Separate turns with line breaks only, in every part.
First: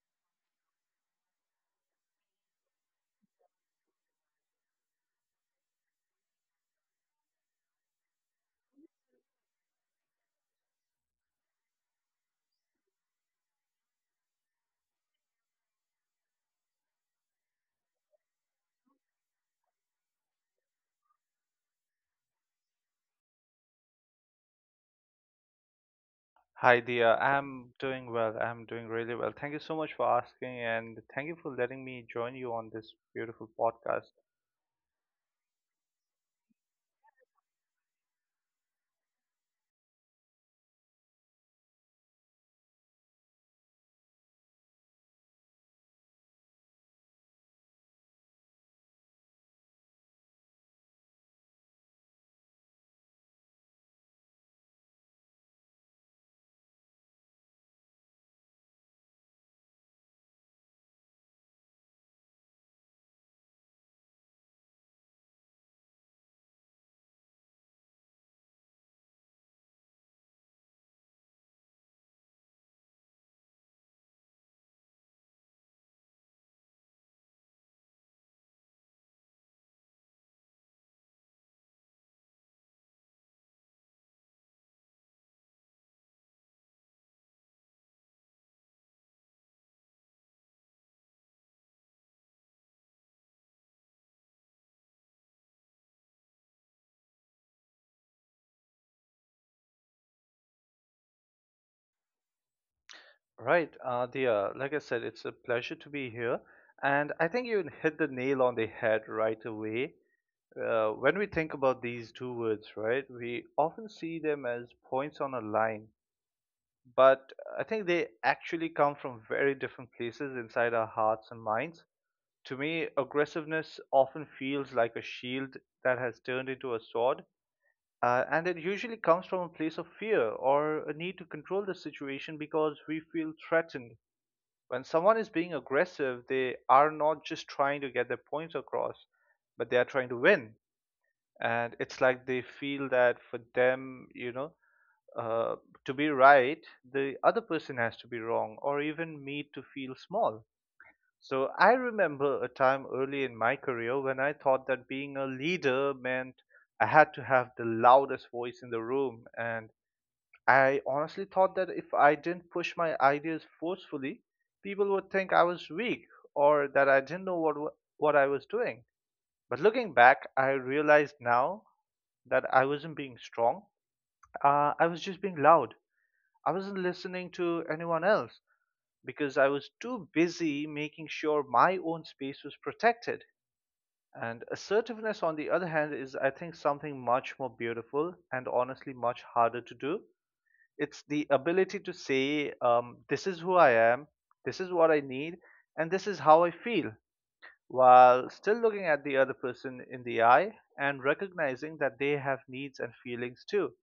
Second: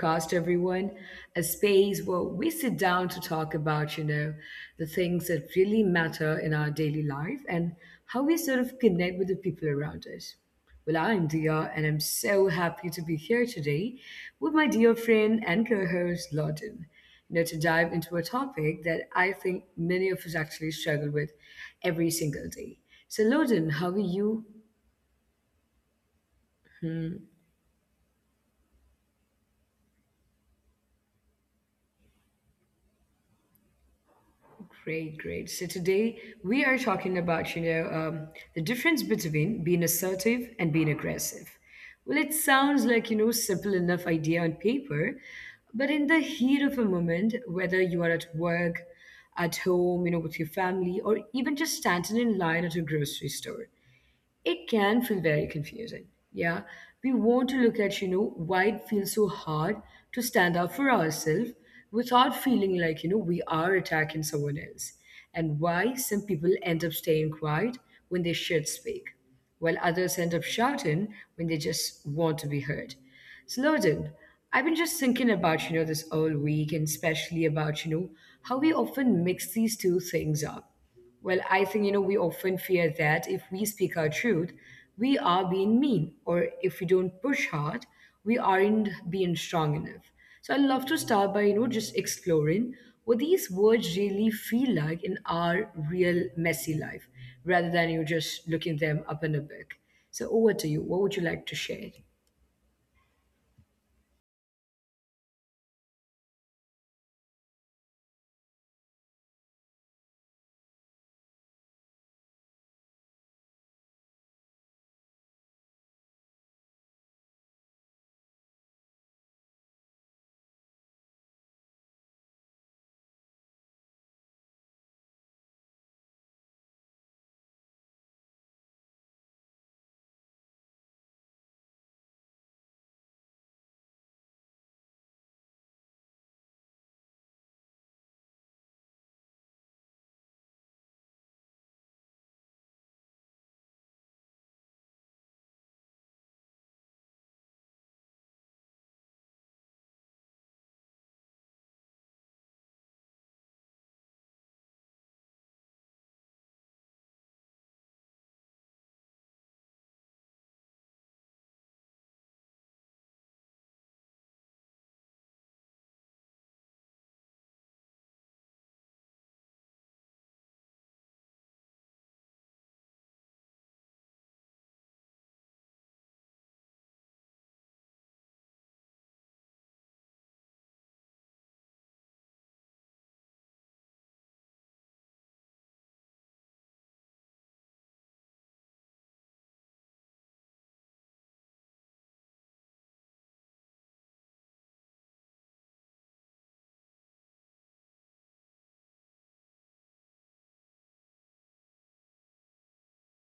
podcast, everyone. A space where we sit down to talk about, the things that really matter in our daily life and how we sort of connect with the people around us. Well, I'm Dia, and I'm so happy to be here today with my dear friend and co host, Lawton, to dive into a topic that I think many of us actually struggle with every single day. So, Lawton, how are you?
Hi, dear. I'm doing well. I'm doing really well. Thank you so much for asking, and thank you for letting me join you on this beautiful podcast.
Great, great. So today we are talking about, the difference between being assertive and being aggressive. Well, it sounds like, simple enough idea on paper, but in the heat of a moment, whether you are at work, at home, with your family, or even just standing in line at a grocery store, it can feel very confusing. Yeah. We want to look at, why it feels so hard to stand up for ourselves without feeling like, we are attacking someone else, and why some people end up staying quiet when they should speak, while others end up shouting when they just want to be heard. Sloden, I've been just thinking about, this all week and especially about, how we often mix these two things up. Well, I think, we often fear that if we speak our truth, we are being mean, or if we don't push hard, we aren't being strong enough. So I'd love to start by, just exploring what these words really feel like in our real messy life, rather than you just looking them up in a book. So over to you. What would you like to share?
Right, dear. Like I said, it's a pleasure to be here, and I think you hit the nail on the head right away. When we think about these two words, right, we often see them as points on a line, but I think they actually come from very different places inside our hearts and minds. To me, aggressiveness often feels like a shield that has turned into a sword, and it usually comes from a place of fear or a need to control the situation because we feel threatened. When someone is being aggressive, they are not just trying to get their points across, but they are trying to win. And it's like they feel that for them, uh, to be right, the other person has to be wrong or even me to feel small. So I remember a time early in my career when I thought that being a leader meant I had to have the loudest voice in the room. And I honestly thought that if I didn't push my ideas forcefully, people would think I was weak or that I didn't know what I was doing. But looking back, I realized now that I wasn't being strong. I was just being loud. I wasn't listening to anyone else because I was too busy making sure my own space was protected. And assertiveness, on the other hand, is, I think, something much more beautiful and honestly much harder to do. It's the ability to say, this is who I am, this is what I need, and this is how I feel, while still looking at the other person in the eye and recognizing that they have needs and feelings too.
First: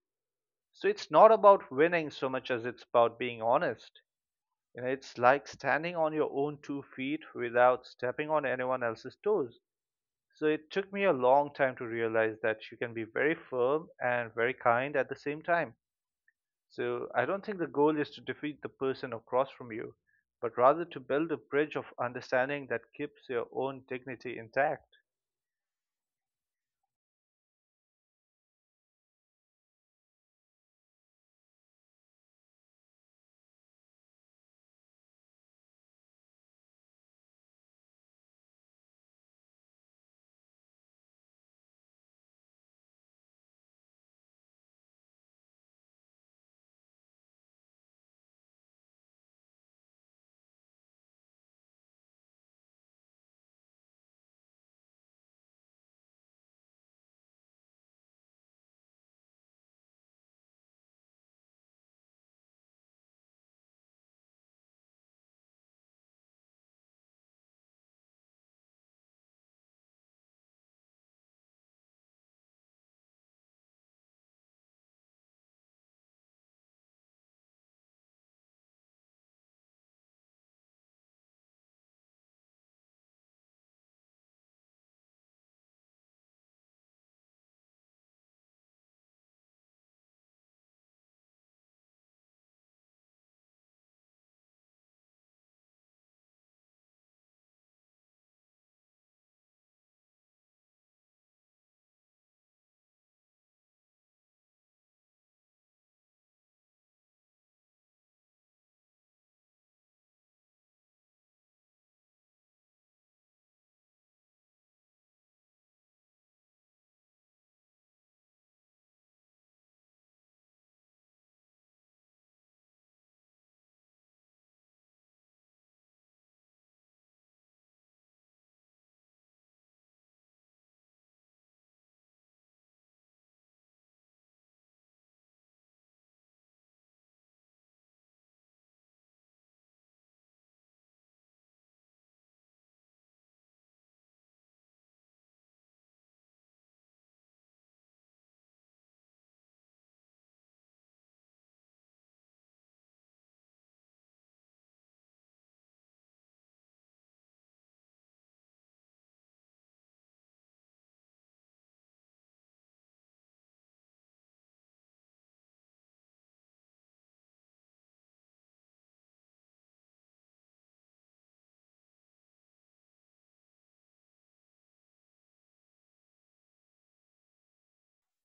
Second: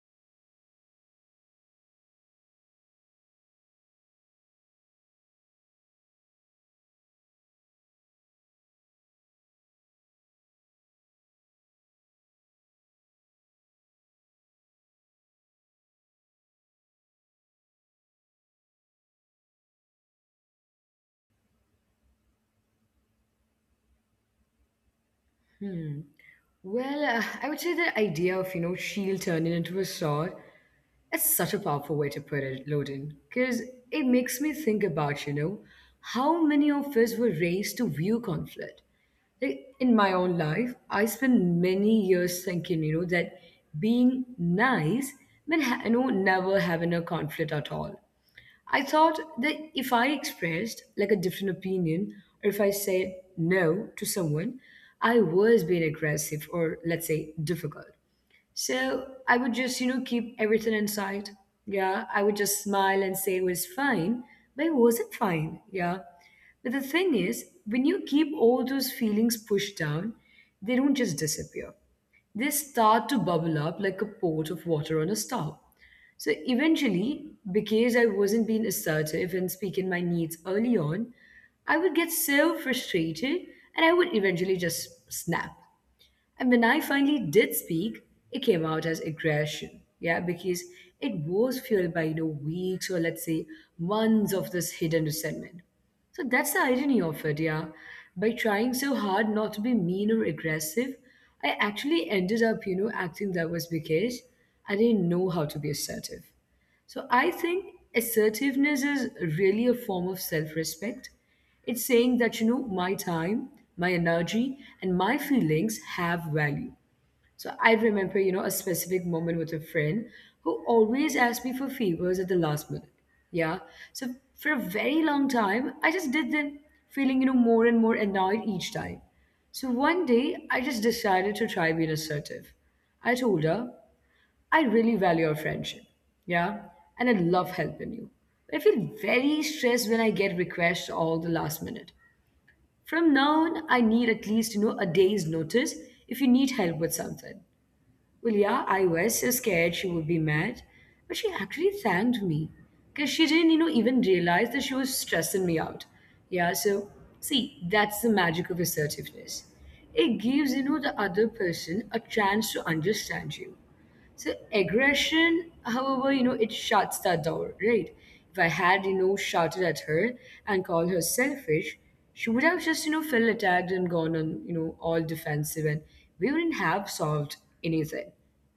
So it's not about winning so much as it's about being honest. You know, it's like standing on your own two feet without stepping on anyone else's toes. So it took me a long time to realize that you can be very firm and very kind at the same time. So I don't think the goal is to defeat the person across from you, but rather to build a bridge of understanding that keeps your own dignity intact.
Well, I would say the idea of, shield turning into a sword is such a powerful way to put it, Loden, because it makes me think about, how many of us were raised to view conflict. Like, in my own life, I spent many years thinking, that being nice meant, never having a conflict at all. I thought that if I expressed like a different opinion or if I said no to someone, I was being aggressive or let's say difficult. So I would just, keep everything inside. Yeah, I would just smile and say it was fine, but it wasn't fine. Yeah. But the thing is, when you keep all those feelings pushed down, they don't just disappear. They start to bubble up like a pot of water on a stove. So eventually, because I wasn't being assertive and speaking my needs early on, I would get so frustrated and I would eventually just snap. And when I finally did speak, it came out as aggression. Yeah, because it was fueled by, weeks or let's say months of this hidden resentment. So that's the irony of it, yeah. By trying so hard not to be mean or aggressive, I actually ended up, acting that was because I didn't know how to be assertive. So I think assertiveness is really a form of self respect. It's saying that, my time, my energy, and my feelings have value. So I remember, a specific moment with a friend who always asked me for favors at the last minute. Yeah. So for a very long time, I just did them, feeling, more and more annoyed each time. So one day, I just decided to try being assertive. I told her, I really value our friendship. Yeah. And I love helping you. I feel very stressed when I get requests all the last minute. From now on, I need at least, a day's notice if you need help with something. Well, yeah, I was so scared she would be mad, but she actually thanked me because she didn't, even realize that she was stressing me out. Yeah, so see, that's the magic of assertiveness. It gives, the other person a chance to understand you. So aggression, however, it shuts that door, right? If I had, shouted at her and called her selfish, she would have just, felt attacked and gone on, all defensive and we wouldn't have solved anything,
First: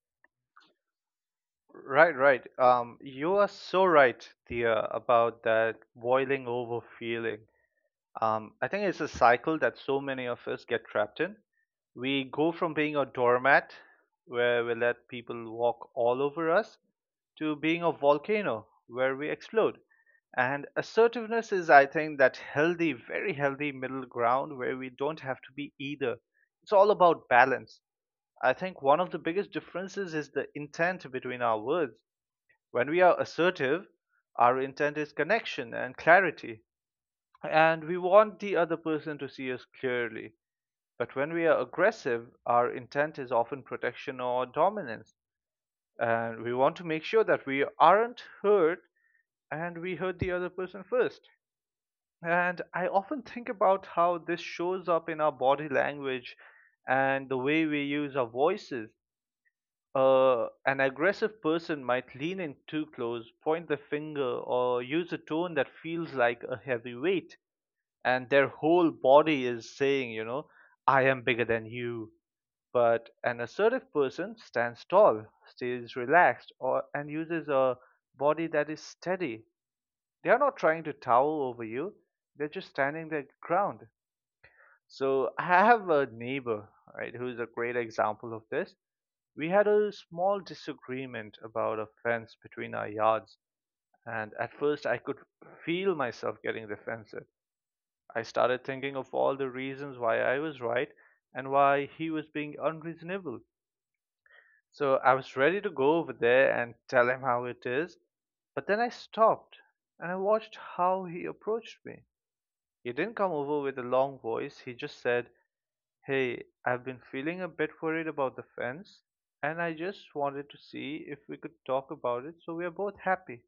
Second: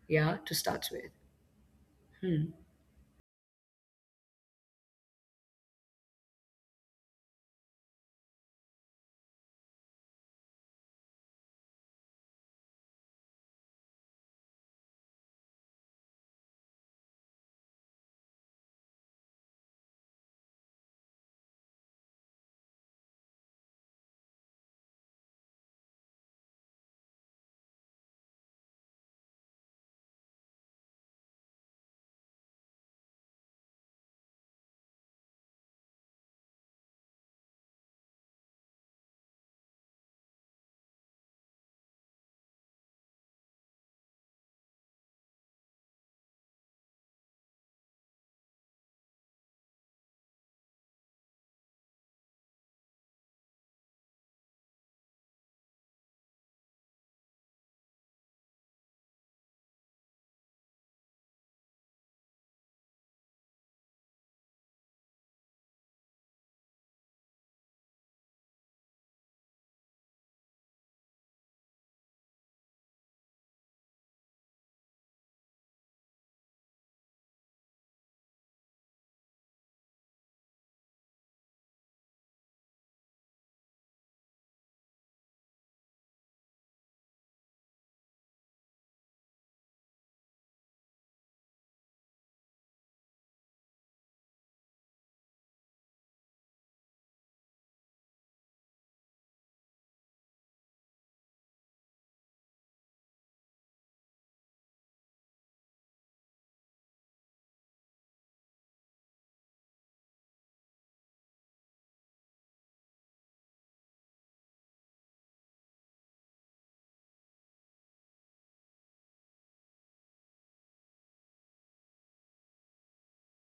yeah, to start with.
Right, right. You are so right, dear, about that boiling over feeling. I think it's a cycle that so many of us get trapped in. We go from being a doormat where we let people walk all over us to being a volcano where we explode. And assertiveness is, I think, that healthy, very healthy middle ground where we don't have to be either. It's all about balance. I think one of the biggest differences is the intent between our words. When we are assertive, our intent is connection and clarity, and we want the other person to see us clearly. But when we are aggressive, our intent is often protection or dominance. And we want to make sure that we aren't hurt and we heard the other person first. And I often think about how this shows up in our body language and the way we use our voices. An aggressive person might lean in too close, point the finger, or use a tone that feels like a heavy weight, and their whole body is saying, you know, I am bigger than you. But an assertive person stands tall, stays relaxed, or and uses a body that is steady, they are not trying to towel over you. They're just standing their ground. So I have a neighbor, right, who's a great example of this. We had a small disagreement about a fence between our yards, and at first I could feel myself getting defensive. I started thinking of all the reasons why I was right and why he was being unreasonable. So I was ready to go over there and tell him how it is, but then I stopped and I watched how he approached me. He didn't come over with a long voice. He just said, "Hey, I've been feeling a bit worried about the fence, and I just wanted to see if we could talk about it so we are both happy."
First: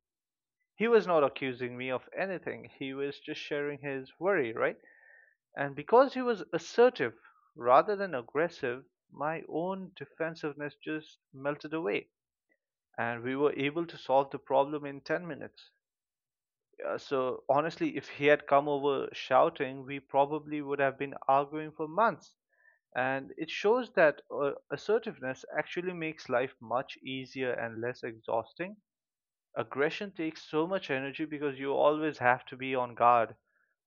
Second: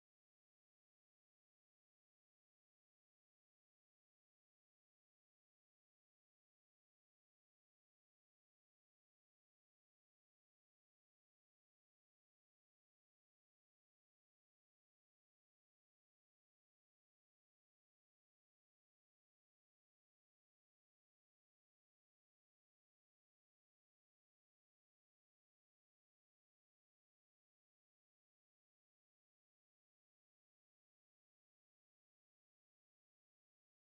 He was not accusing me of anything, he was just sharing his worry, right? And because he was assertive rather than aggressive, my own defensiveness just melted away, and we were able to solve the problem in 10 minutes. So honestly, if he had come over shouting, we probably would have been arguing for months. And it shows that assertiveness actually makes life much easier and less exhausting. Aggression takes so much energy because you always have to be on guard,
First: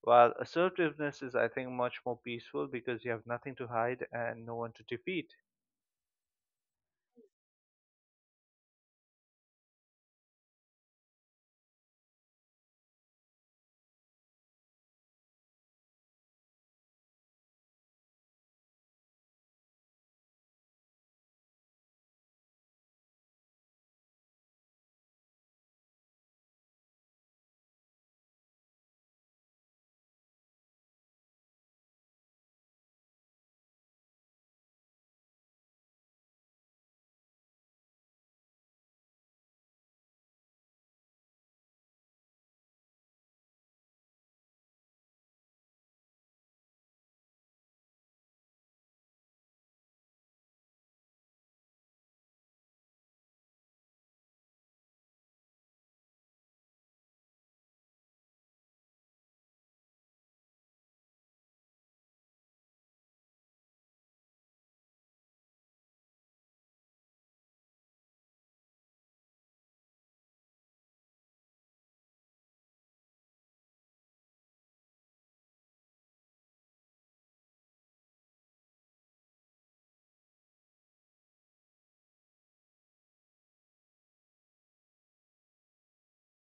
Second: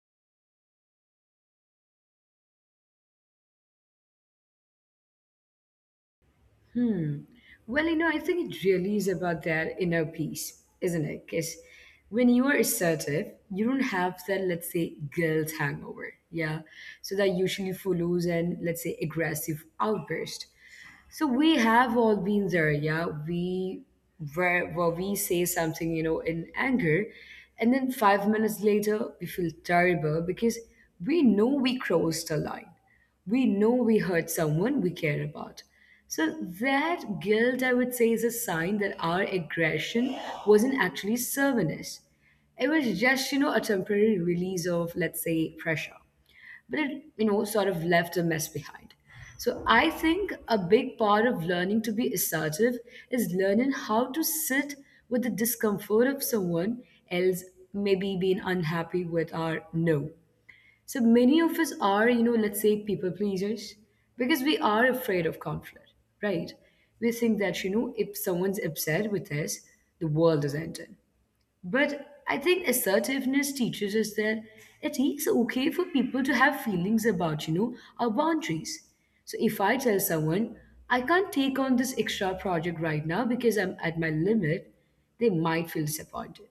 while assertiveness is, I think, much more peaceful because you have nothing to hide and no one to defeat.
Well, I think it really is about that inner peace, isn't it? Because when you are assertive, you don't have that, let's say, guilt hangover, yeah? So that usually follows an, let's say, aggressive outburst. So we have all been there, yeah. We where we say something, in anger, and then 5 minutes later we feel terrible because we know we crossed a line. We know we hurt someone we care about. So that guilt, I would say, is a sign that our aggression wasn't actually serving us. It was just, a temporary release of, let's say, pressure, but it sort of left a mess behind. So I think a big part of learning to be assertive is learning how to sit with the discomfort of someone else maybe being unhappy with our no. So many of us are, let's say, people pleasers because we are afraid of conflict, right? We think that, if someone's upset with us, the world is ending. But I think assertiveness teaches us that it is okay for people to have feelings about, our boundaries. So if I tell someone, I can't take on this extra project right now because I'm at my limit, they might feel disappointed.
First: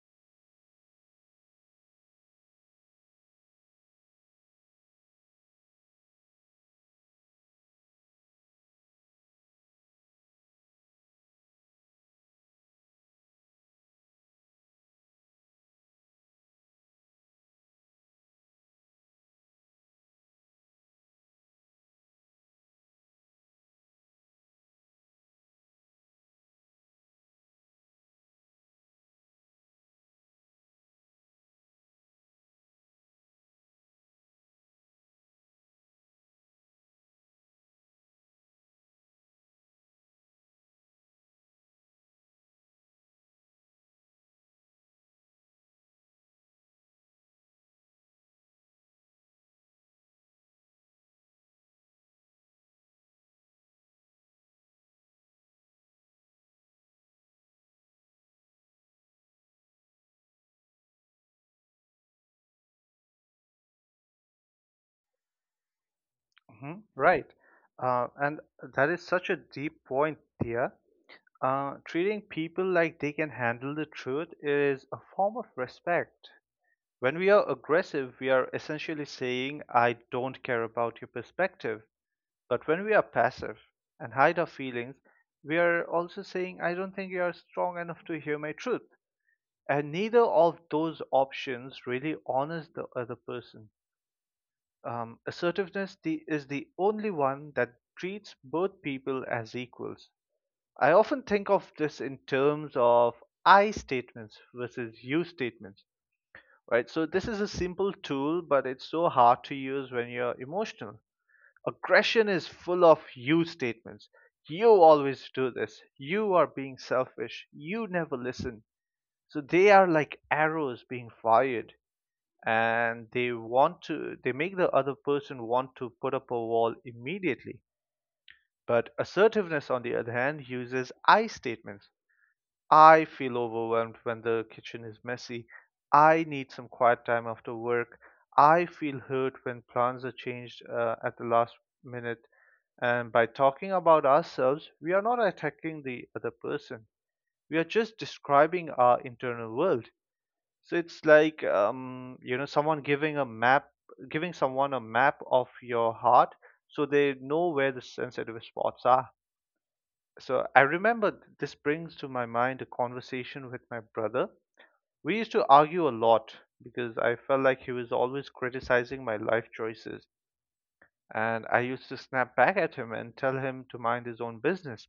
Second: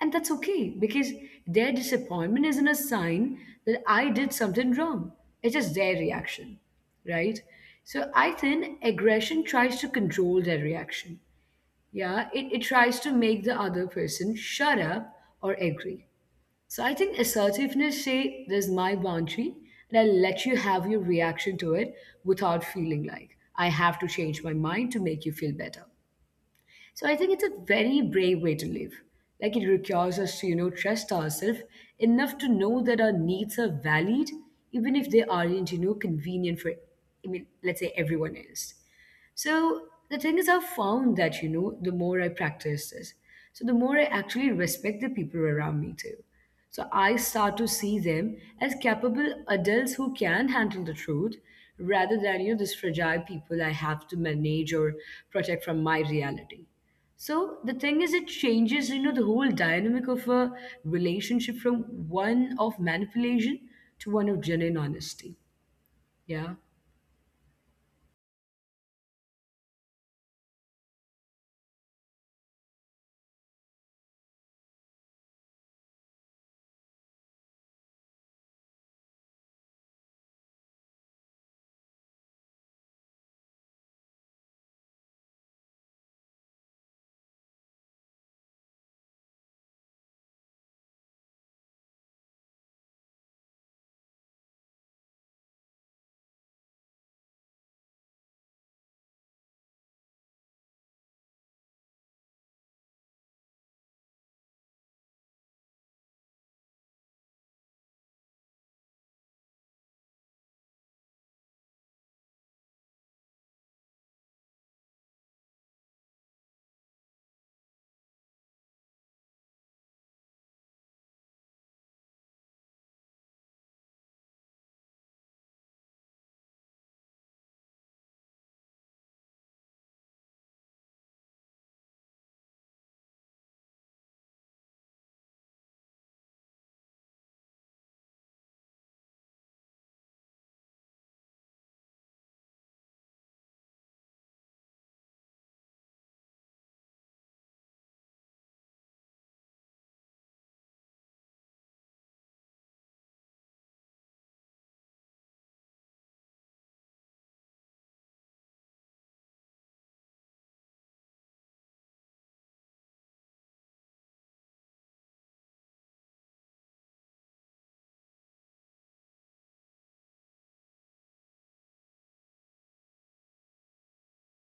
And that's okay because their disappointment isn't a sign that I did something wrong. It is their reaction, right? So I think aggression tries to control their reaction. Yeah, it tries to make the other person shut up or agree. So I think assertiveness say there's my boundary and I'll let you have your reaction to it without feeling like I have to change my mind to make you feel better. So I think it's a very brave way to live. Like it requires us to, trust ourselves enough to know that our needs are valid, even if they aren't, convenient for, I mean, let's say everyone else. So the thing is, I've found that, the more I practice this, so the more I actually respect the people around me too. So I start to see them as capable adults who can handle the truth rather than, these fragile people I have to manage or protect from my reality. So the thing is, it changes, the whole dynamic of a relationship from one of manipulation to one of genuine honesty.
Hmm.
Yeah.
Right. And that is such a deep point, Thea. Treating people like they can handle the truth is a form of respect. When we are aggressive, we are essentially saying, I don't care about your perspective. But when we are passive and hide our feelings, we are also saying, I don't think you are strong enough to hear my truth. And neither of those options really honors the other person. Assertiveness is the only one that treats both people as equals. I often think of this in terms of I statements versus you statements, right? So this is a simple tool, but it's so hard to use when you're emotional. Aggression is full of you statements. You always do this. You are being selfish. You never listen. So they are like arrows being fired and they want to they make the other person want to put up a wall immediately. But assertiveness, on the other hand, uses I statements. I feel overwhelmed when the kitchen is messy. I need some quiet time after work. I feel hurt when plans are changed, at the last minute. And by talking about ourselves, we are not attacking the other person. We are just describing our internal world. So it's like, you know someone giving a map, giving someone a map of your heart, so they know where the sensitive spots are. So I remember, this brings to my mind a conversation with my brother. We used to argue a lot because I felt like he was always criticizing my life choices. And I used to snap back at him and tell him to mind his own business.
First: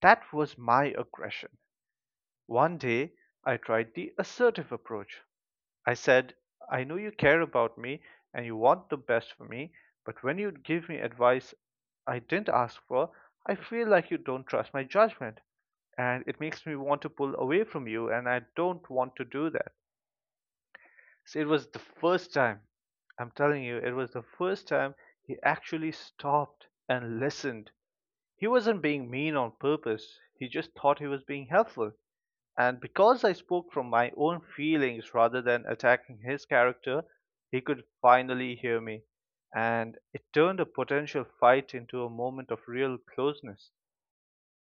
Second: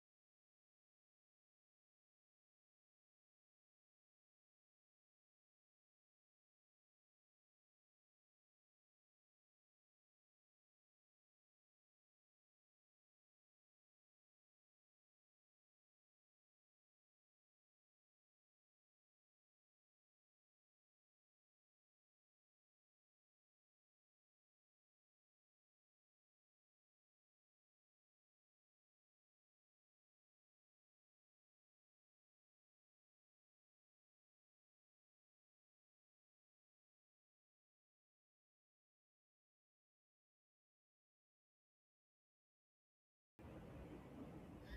That was my aggression. One day, I tried the assertive approach. I said, I know you care about me and you want the best for me, but when you give me advice I didn't ask for, I feel like you don't trust my judgment and it makes me want to pull away from you, and I don't want to do that. So it was the first time, I'm telling you, it was the first time he actually stopped and listened. He wasn't being mean on purpose. He just thought he was being helpful. And because I spoke from my own feelings rather than attacking his character, he could finally hear me. And it turned a potential fight into a moment of real closeness.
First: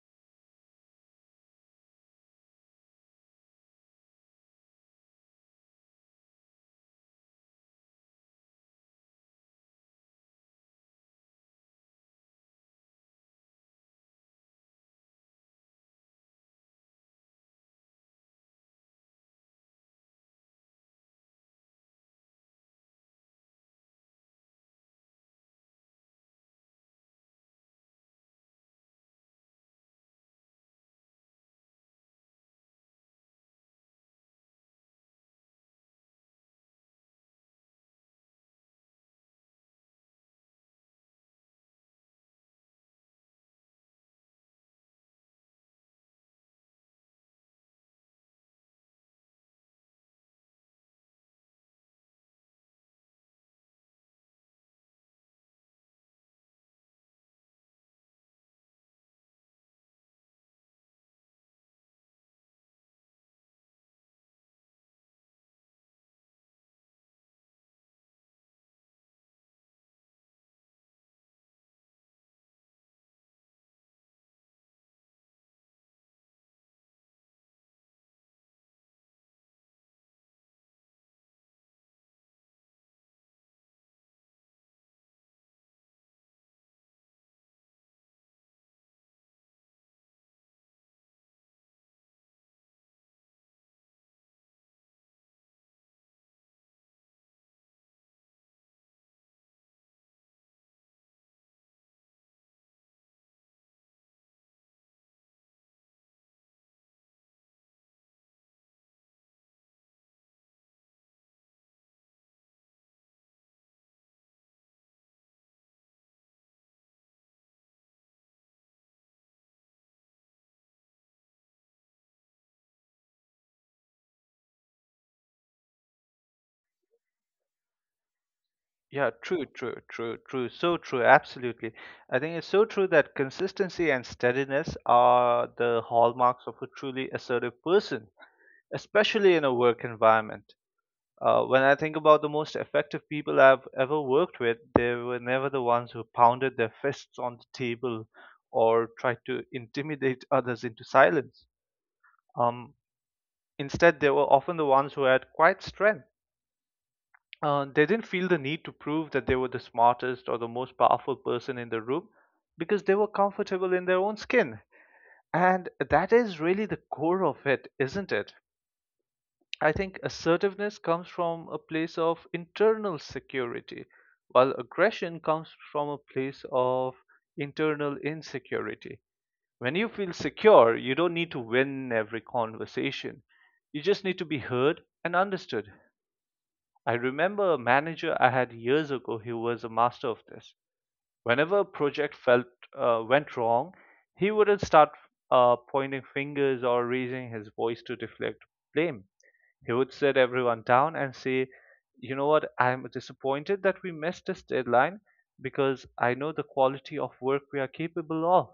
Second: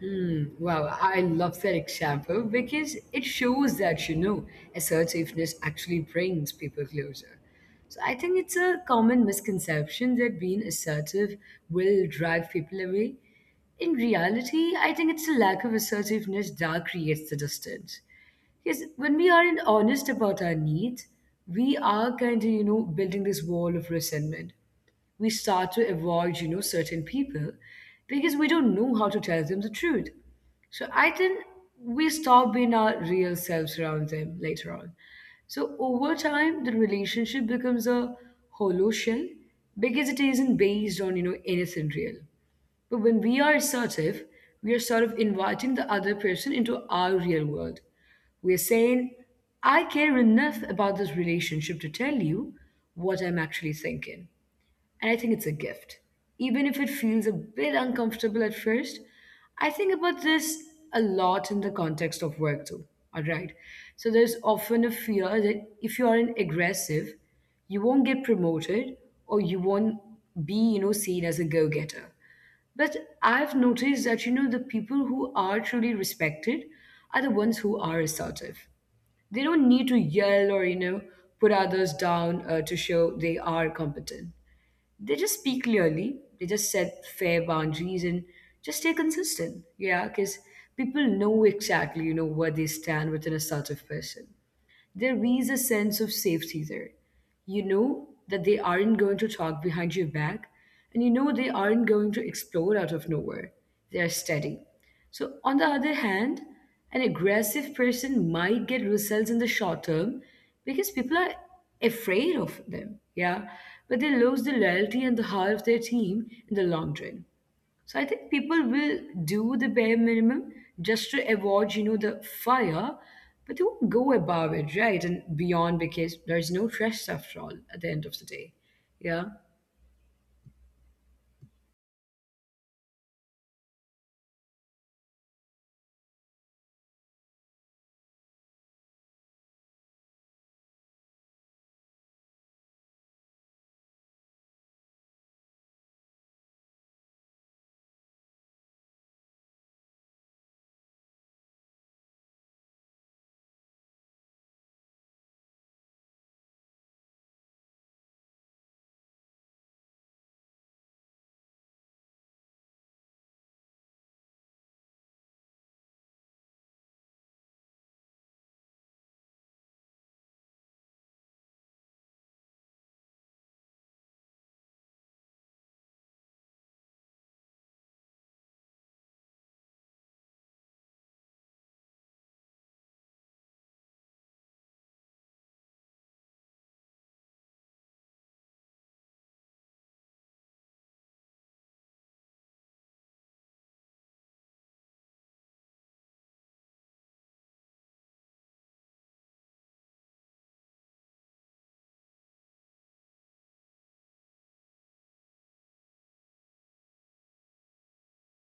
Hmm, wow, I love that example because it shows that, assertiveness actually brings people closer. So I think it's a common misconception that being assertive will drive people away. In reality, I think it's a lack of assertiveness that creates the distance. Because when we aren't honest about our needs, we are kind of, building this wall of resentment. We start to avoid, certain people because we don't know how to tell them the truth. So I think we stop being our real selves around them later on. So over time, the relationship becomes a hollow shell because it isn't based on, anything real. But when we are assertive, we are sort of inviting the other person into our real world. We're saying, I care enough about this relationship to tell you what I'm actually thinking. And I think it's a gift. Even if it feels a bit uncomfortable at first, I think about this a lot in the context of work too. All right. So there's often a fear that if you aren't aggressive, you won't get promoted or you won't be, seen as a go-getter. But I've noticed that, the people who are truly respected are the ones who are assertive. They don't need to yell or, put others down to show they are competent. They just speak clearly, they just set fair boundaries and just stay consistent, yeah, because people know exactly where they stand within a sort of person. There is a sense of safety there. You know that they aren't going to talk behind your back, and you know they aren't going to explode out of nowhere. They are steady. So, on the other hand, an aggressive person might get results in the short term because people are afraid of them, yeah, but they lose the loyalty and the heart of their team in the long run. So I think people will do the bare minimum just to avoid, the fire, but they won't go above it, right? And beyond because there is no trust after all at the end of the day. Yeah.
Yeah, true, true, true, true. So true, absolutely. I think it's so true that consistency and steadiness are the hallmarks of a truly assertive person, especially in a work environment. When I think about the most effective people I've ever worked with, they were never the ones who pounded their fists on the table or tried to intimidate others into silence. Um, instead, they were often the ones who had quiet strength. They didn't feel the need to prove that they were the smartest or the most powerful person in the room because they were comfortable in their own skin. And that is really the core of it, isn't it? I think assertiveness comes from a place of internal security, while aggression comes from a place of internal insecurity. When you feel secure, you don't need to win every conversation. You just need to be heard and understood. I remember a manager I had years ago who was a master of this. Whenever a project felt went wrong, he wouldn't start pointing fingers or raising his voice to deflect blame. He would sit everyone down and say, "You know what? I'm disappointed that we missed this deadline because I know the quality of work we are capable of.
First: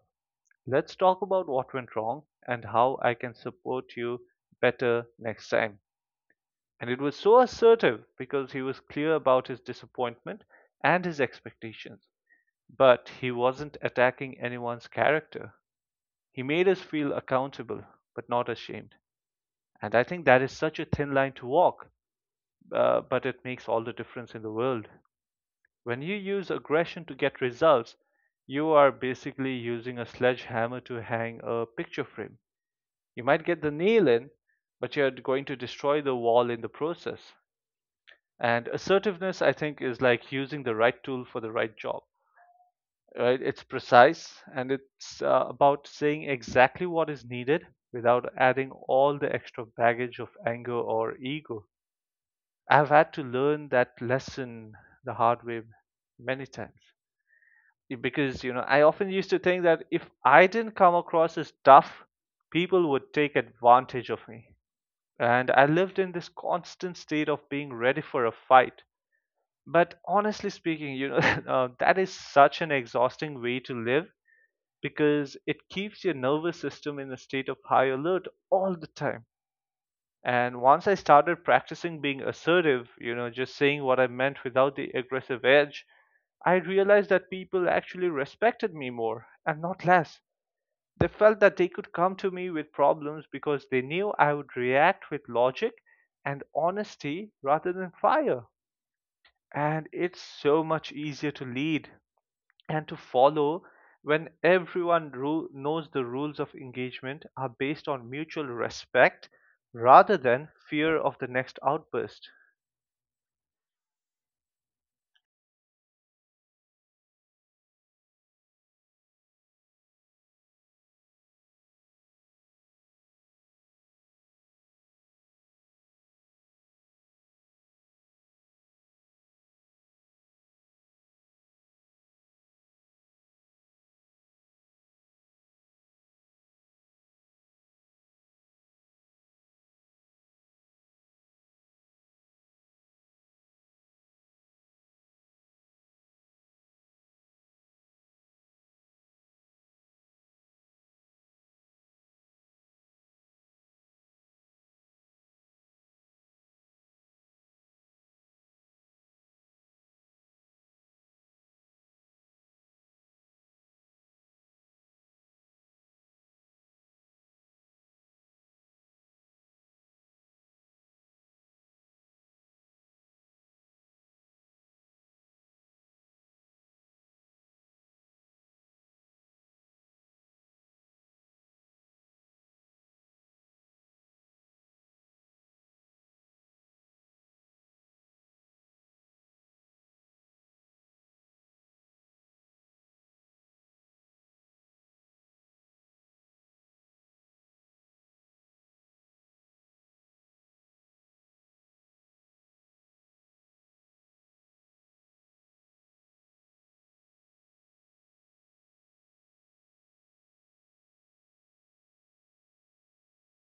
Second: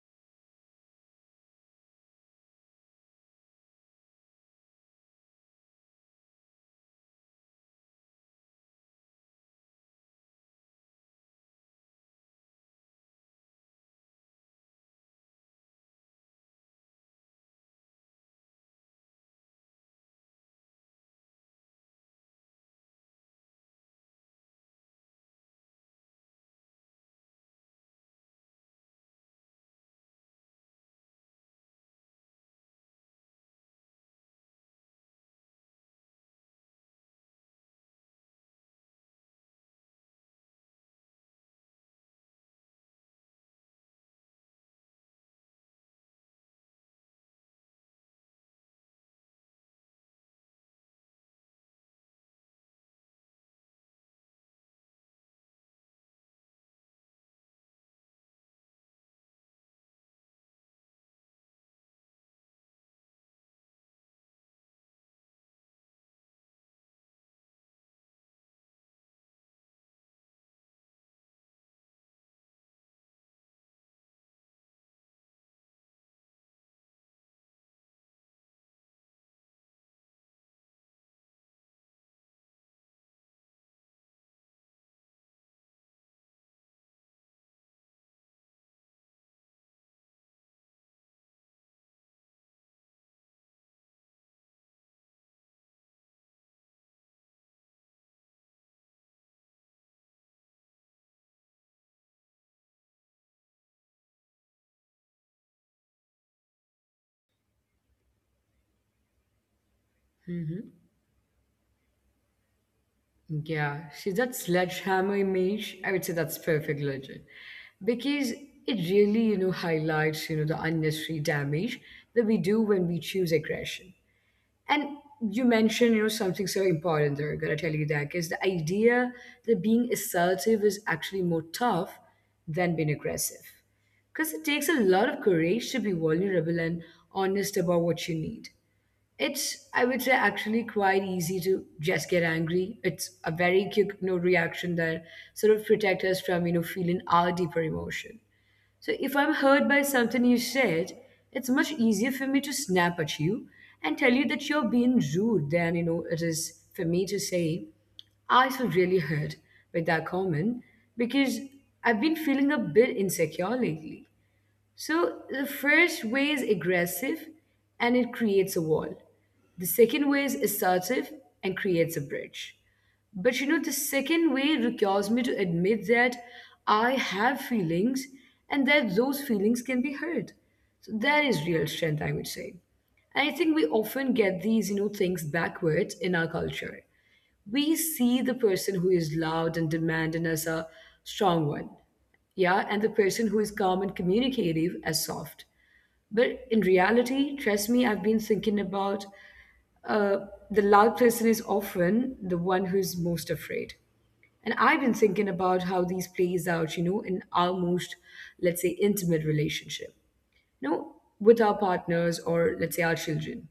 Let's talk about what went wrong and how I can support you better next time." And it was so assertive because he was clear about his disappointment and his expectations. But he wasn't attacking anyone's character. He made us feel accountable, but not ashamed. And I think that is such a thin line to walk, but it makes all the difference in the world. When you use aggression to get results, you are basically using a sledgehammer to hang a picture frame. You might get the nail in, but you're going to destroy the wall in the process. And assertiveness, I think, is like using the right tool for the right job. Right? It's precise and it's about saying exactly what is needed without adding all the extra baggage of anger or ego. I've had to learn that lesson the hard way many times because you know I often used to think that if I didn't come across as tough, people would take advantage of me. And I lived in this constant state of being ready for a fight. But honestly speaking, you know, that is such an exhausting way to live because it keeps your nervous system in a state of high alert all the time. And once I started practicing being assertive, you know, just saying what I meant without the aggressive edge, I realized that people actually respected me more and not less. They felt that they could come to me with problems because they knew I would react with logic and honesty rather than fire. And it's so much easier to lead and to follow when everyone knows the rules of engagement are based on mutual respect rather than fear
Hmm.
of the next outburst.
Yeah. See, that sledgehammer image, I would say that's perfectly legit because it really, you know, highlights, you know, the unnecessary damage that we do when we choose aggression. And you mentioned, you know, something so important there. I gotta tell you, that is the idea that being assertive is actually more tough than being aggressive, because it takes a lot of courage to be vulnerable and honest about what you need. It's, I would say, actually quite easy to just get angry. It's a very quick, you know, reaction that sort of protect us from, you know, feeling our deeper emotion. So if I'm hurt by something you said, it's much easier for me to snap at you and tell you that you're being rude than, you know, it is for me to say, I feel really hurt with that comment because I've been feeling a bit insecure lately. So the first way is aggressive and it creates a wall. The second way is assertive and creates a bridge. But you know, the second way requires me to admit that I have feelings and that those feelings can be hurt. So that is real strength, I would say. And I think we often get these, you know, things backwards in our culture. We see the person who is loud and demanding as a strong one, yeah, and the person who is calm and communicative as soft. But in reality, trust me, I've been thinking about uh, the loud person is often the one who is most afraid, and I've been thinking about how these plays out, you know, in our most, let's say, intimate relationship, you know, with our partners or let's say our children.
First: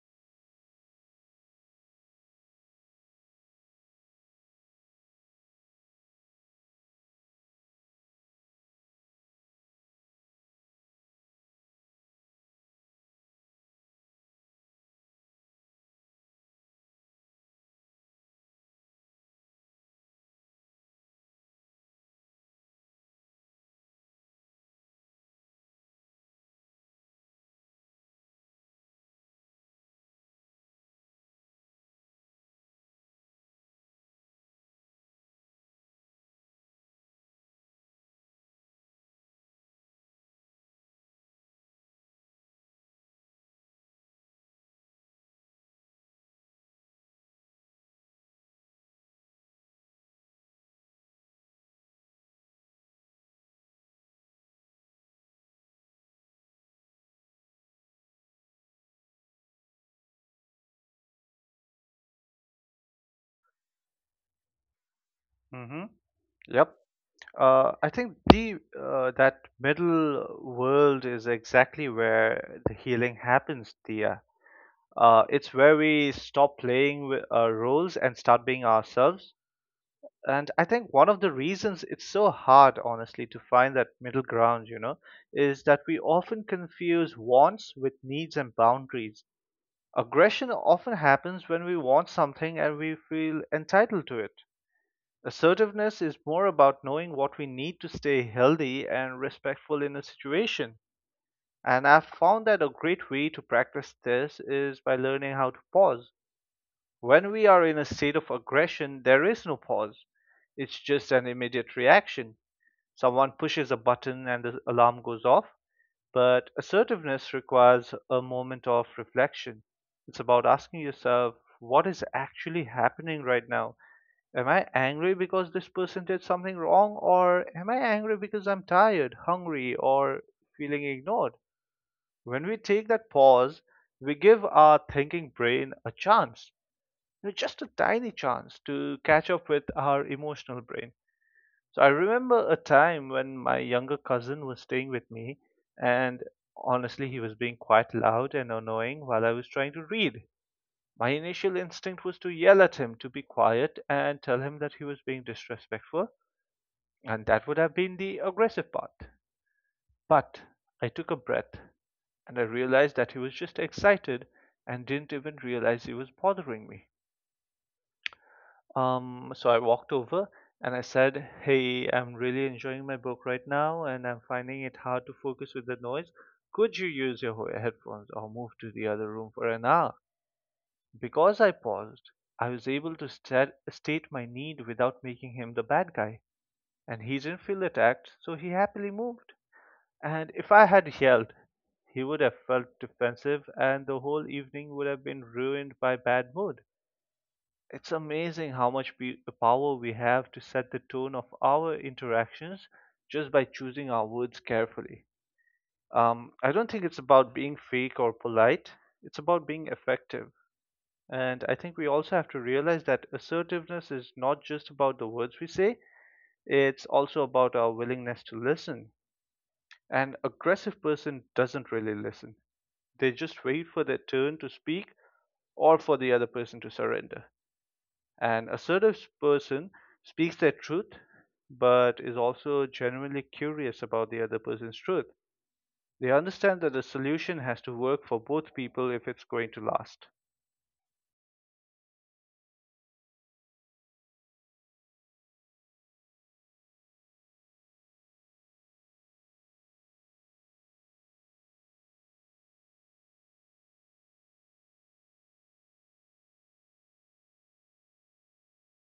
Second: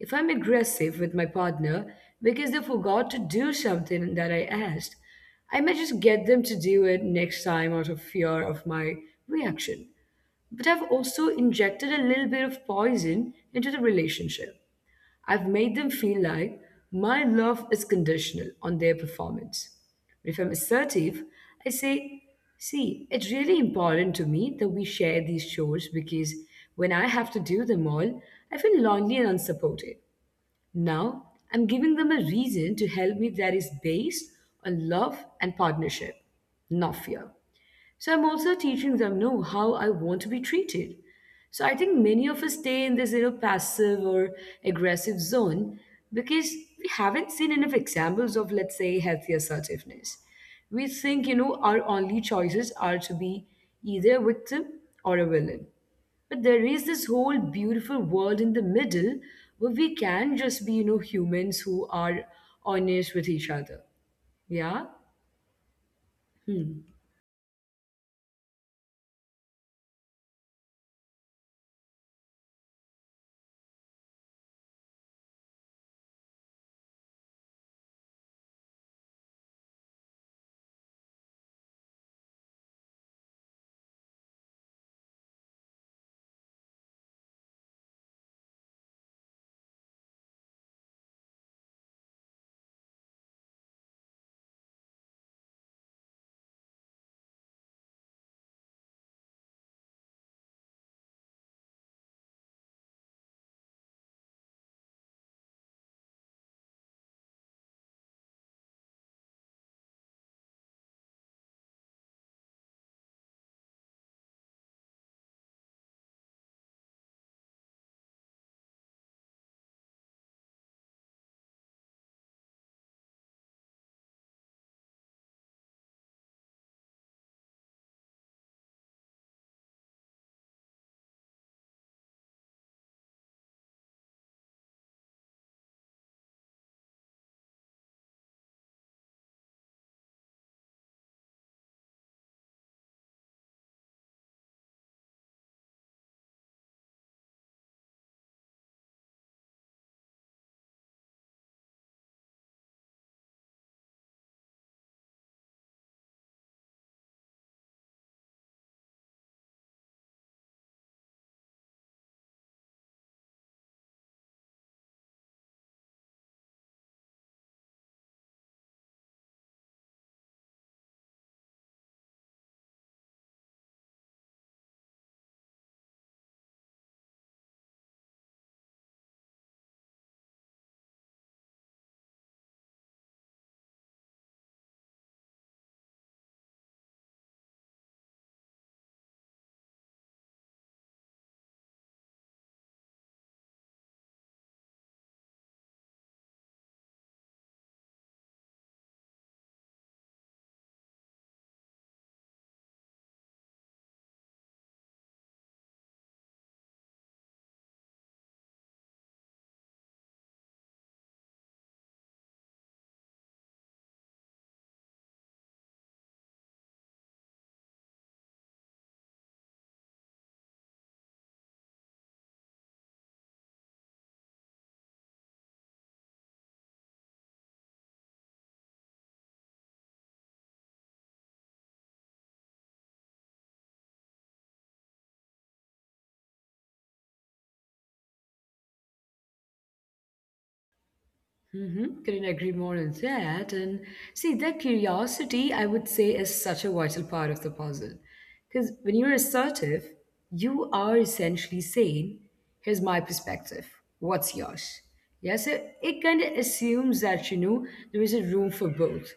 If I'm aggressive with my partner because they forgot to do something that I asked, I may just get them to do it next time out of fear of my reaction. But I've also injected a little bit of poison into the relationship. I've made them feel like my love is conditional on their performance. But if I'm assertive, I say, see, it's really important to me that we share these chores because when I have to do them all, I feel lonely and unsupported. Now, I'm giving them a reason to help me that is based on love and partnership, not fear. So I'm also teaching them, no, how I want to be treated. So I think many of us stay in this, you know, passive or aggressive zone because we haven't seen enough examples of, let's say, healthy assertiveness. We think, you know, our only choices are to be either a victim or a villain. But there is this whole beautiful world in the middle where we can just be, you know, humans who are honest with each other. Yeah?
Hmm. Yep.
Hmm.
I think the that middle world is exactly where the healing happens, Tia. It's where we stop playing roles and start being ourselves. And I think one of the reasons it's so hard, honestly, to find that middle ground, you know, is that we often confuse wants with needs and boundaries. Aggression often happens when we want something and we feel entitled to it. Assertiveness is more about knowing what we need to stay healthy and respectful in a situation. And I've found that a great way to practice this is by learning how to pause. When we are in a state of aggression, there is no pause. It's just an immediate reaction. Someone pushes a button and the alarm goes off. But assertiveness requires a moment of reflection. It's about asking yourself, what is actually happening right now? Am I angry because this person did something wrong, or am I angry because I'm tired, hungry, or feeling ignored? When we take that pause, we give our thinking brain a chance, you know, just a tiny chance to catch up with our emotional brain. So I remember a time when my younger cousin was staying with me, and honestly, he was being quite loud and annoying while I was trying to read. My initial instinct was to yell at him to be quiet and tell him that he was being disrespectful, and that would have been the aggressive part. But I took a breath and I realized that he was just excited and didn't even realize he was bothering me. So I walked over and I said, "Hey, I'm really enjoying my book right now and I'm finding it hard to focus with the noise. Could you use your headphones or move to the other room for an hour?" Because I paused, I was able to state my need without making him the bad guy, and he didn't feel attacked, so he happily moved. And if I had yelled, he would have felt defensive and the whole evening would have been ruined by bad mood. It's amazing how much power we have to set the tone of our interactions just by choosing our words carefully. I don't think it's about being fake or polite, it's about being effective. And I think we also have to realize that assertiveness is not just about the words we say, it's also about our willingness to listen. An aggressive person doesn't really listen, they just wait for their turn to speak or for the other person to surrender. An assertive person speaks their truth, but is also genuinely curious about the other person's truth. They understand that the solution has to work for both people if it's going to last.
Mm-hmm. Couldn't agree more on that. And see, that curiosity, I would say, is such a vital part of the puzzle. Because when you're assertive, you are essentially saying, here's my perspective, what's yours? Yeah, so it kind of assumes that, you know, there is a room for both.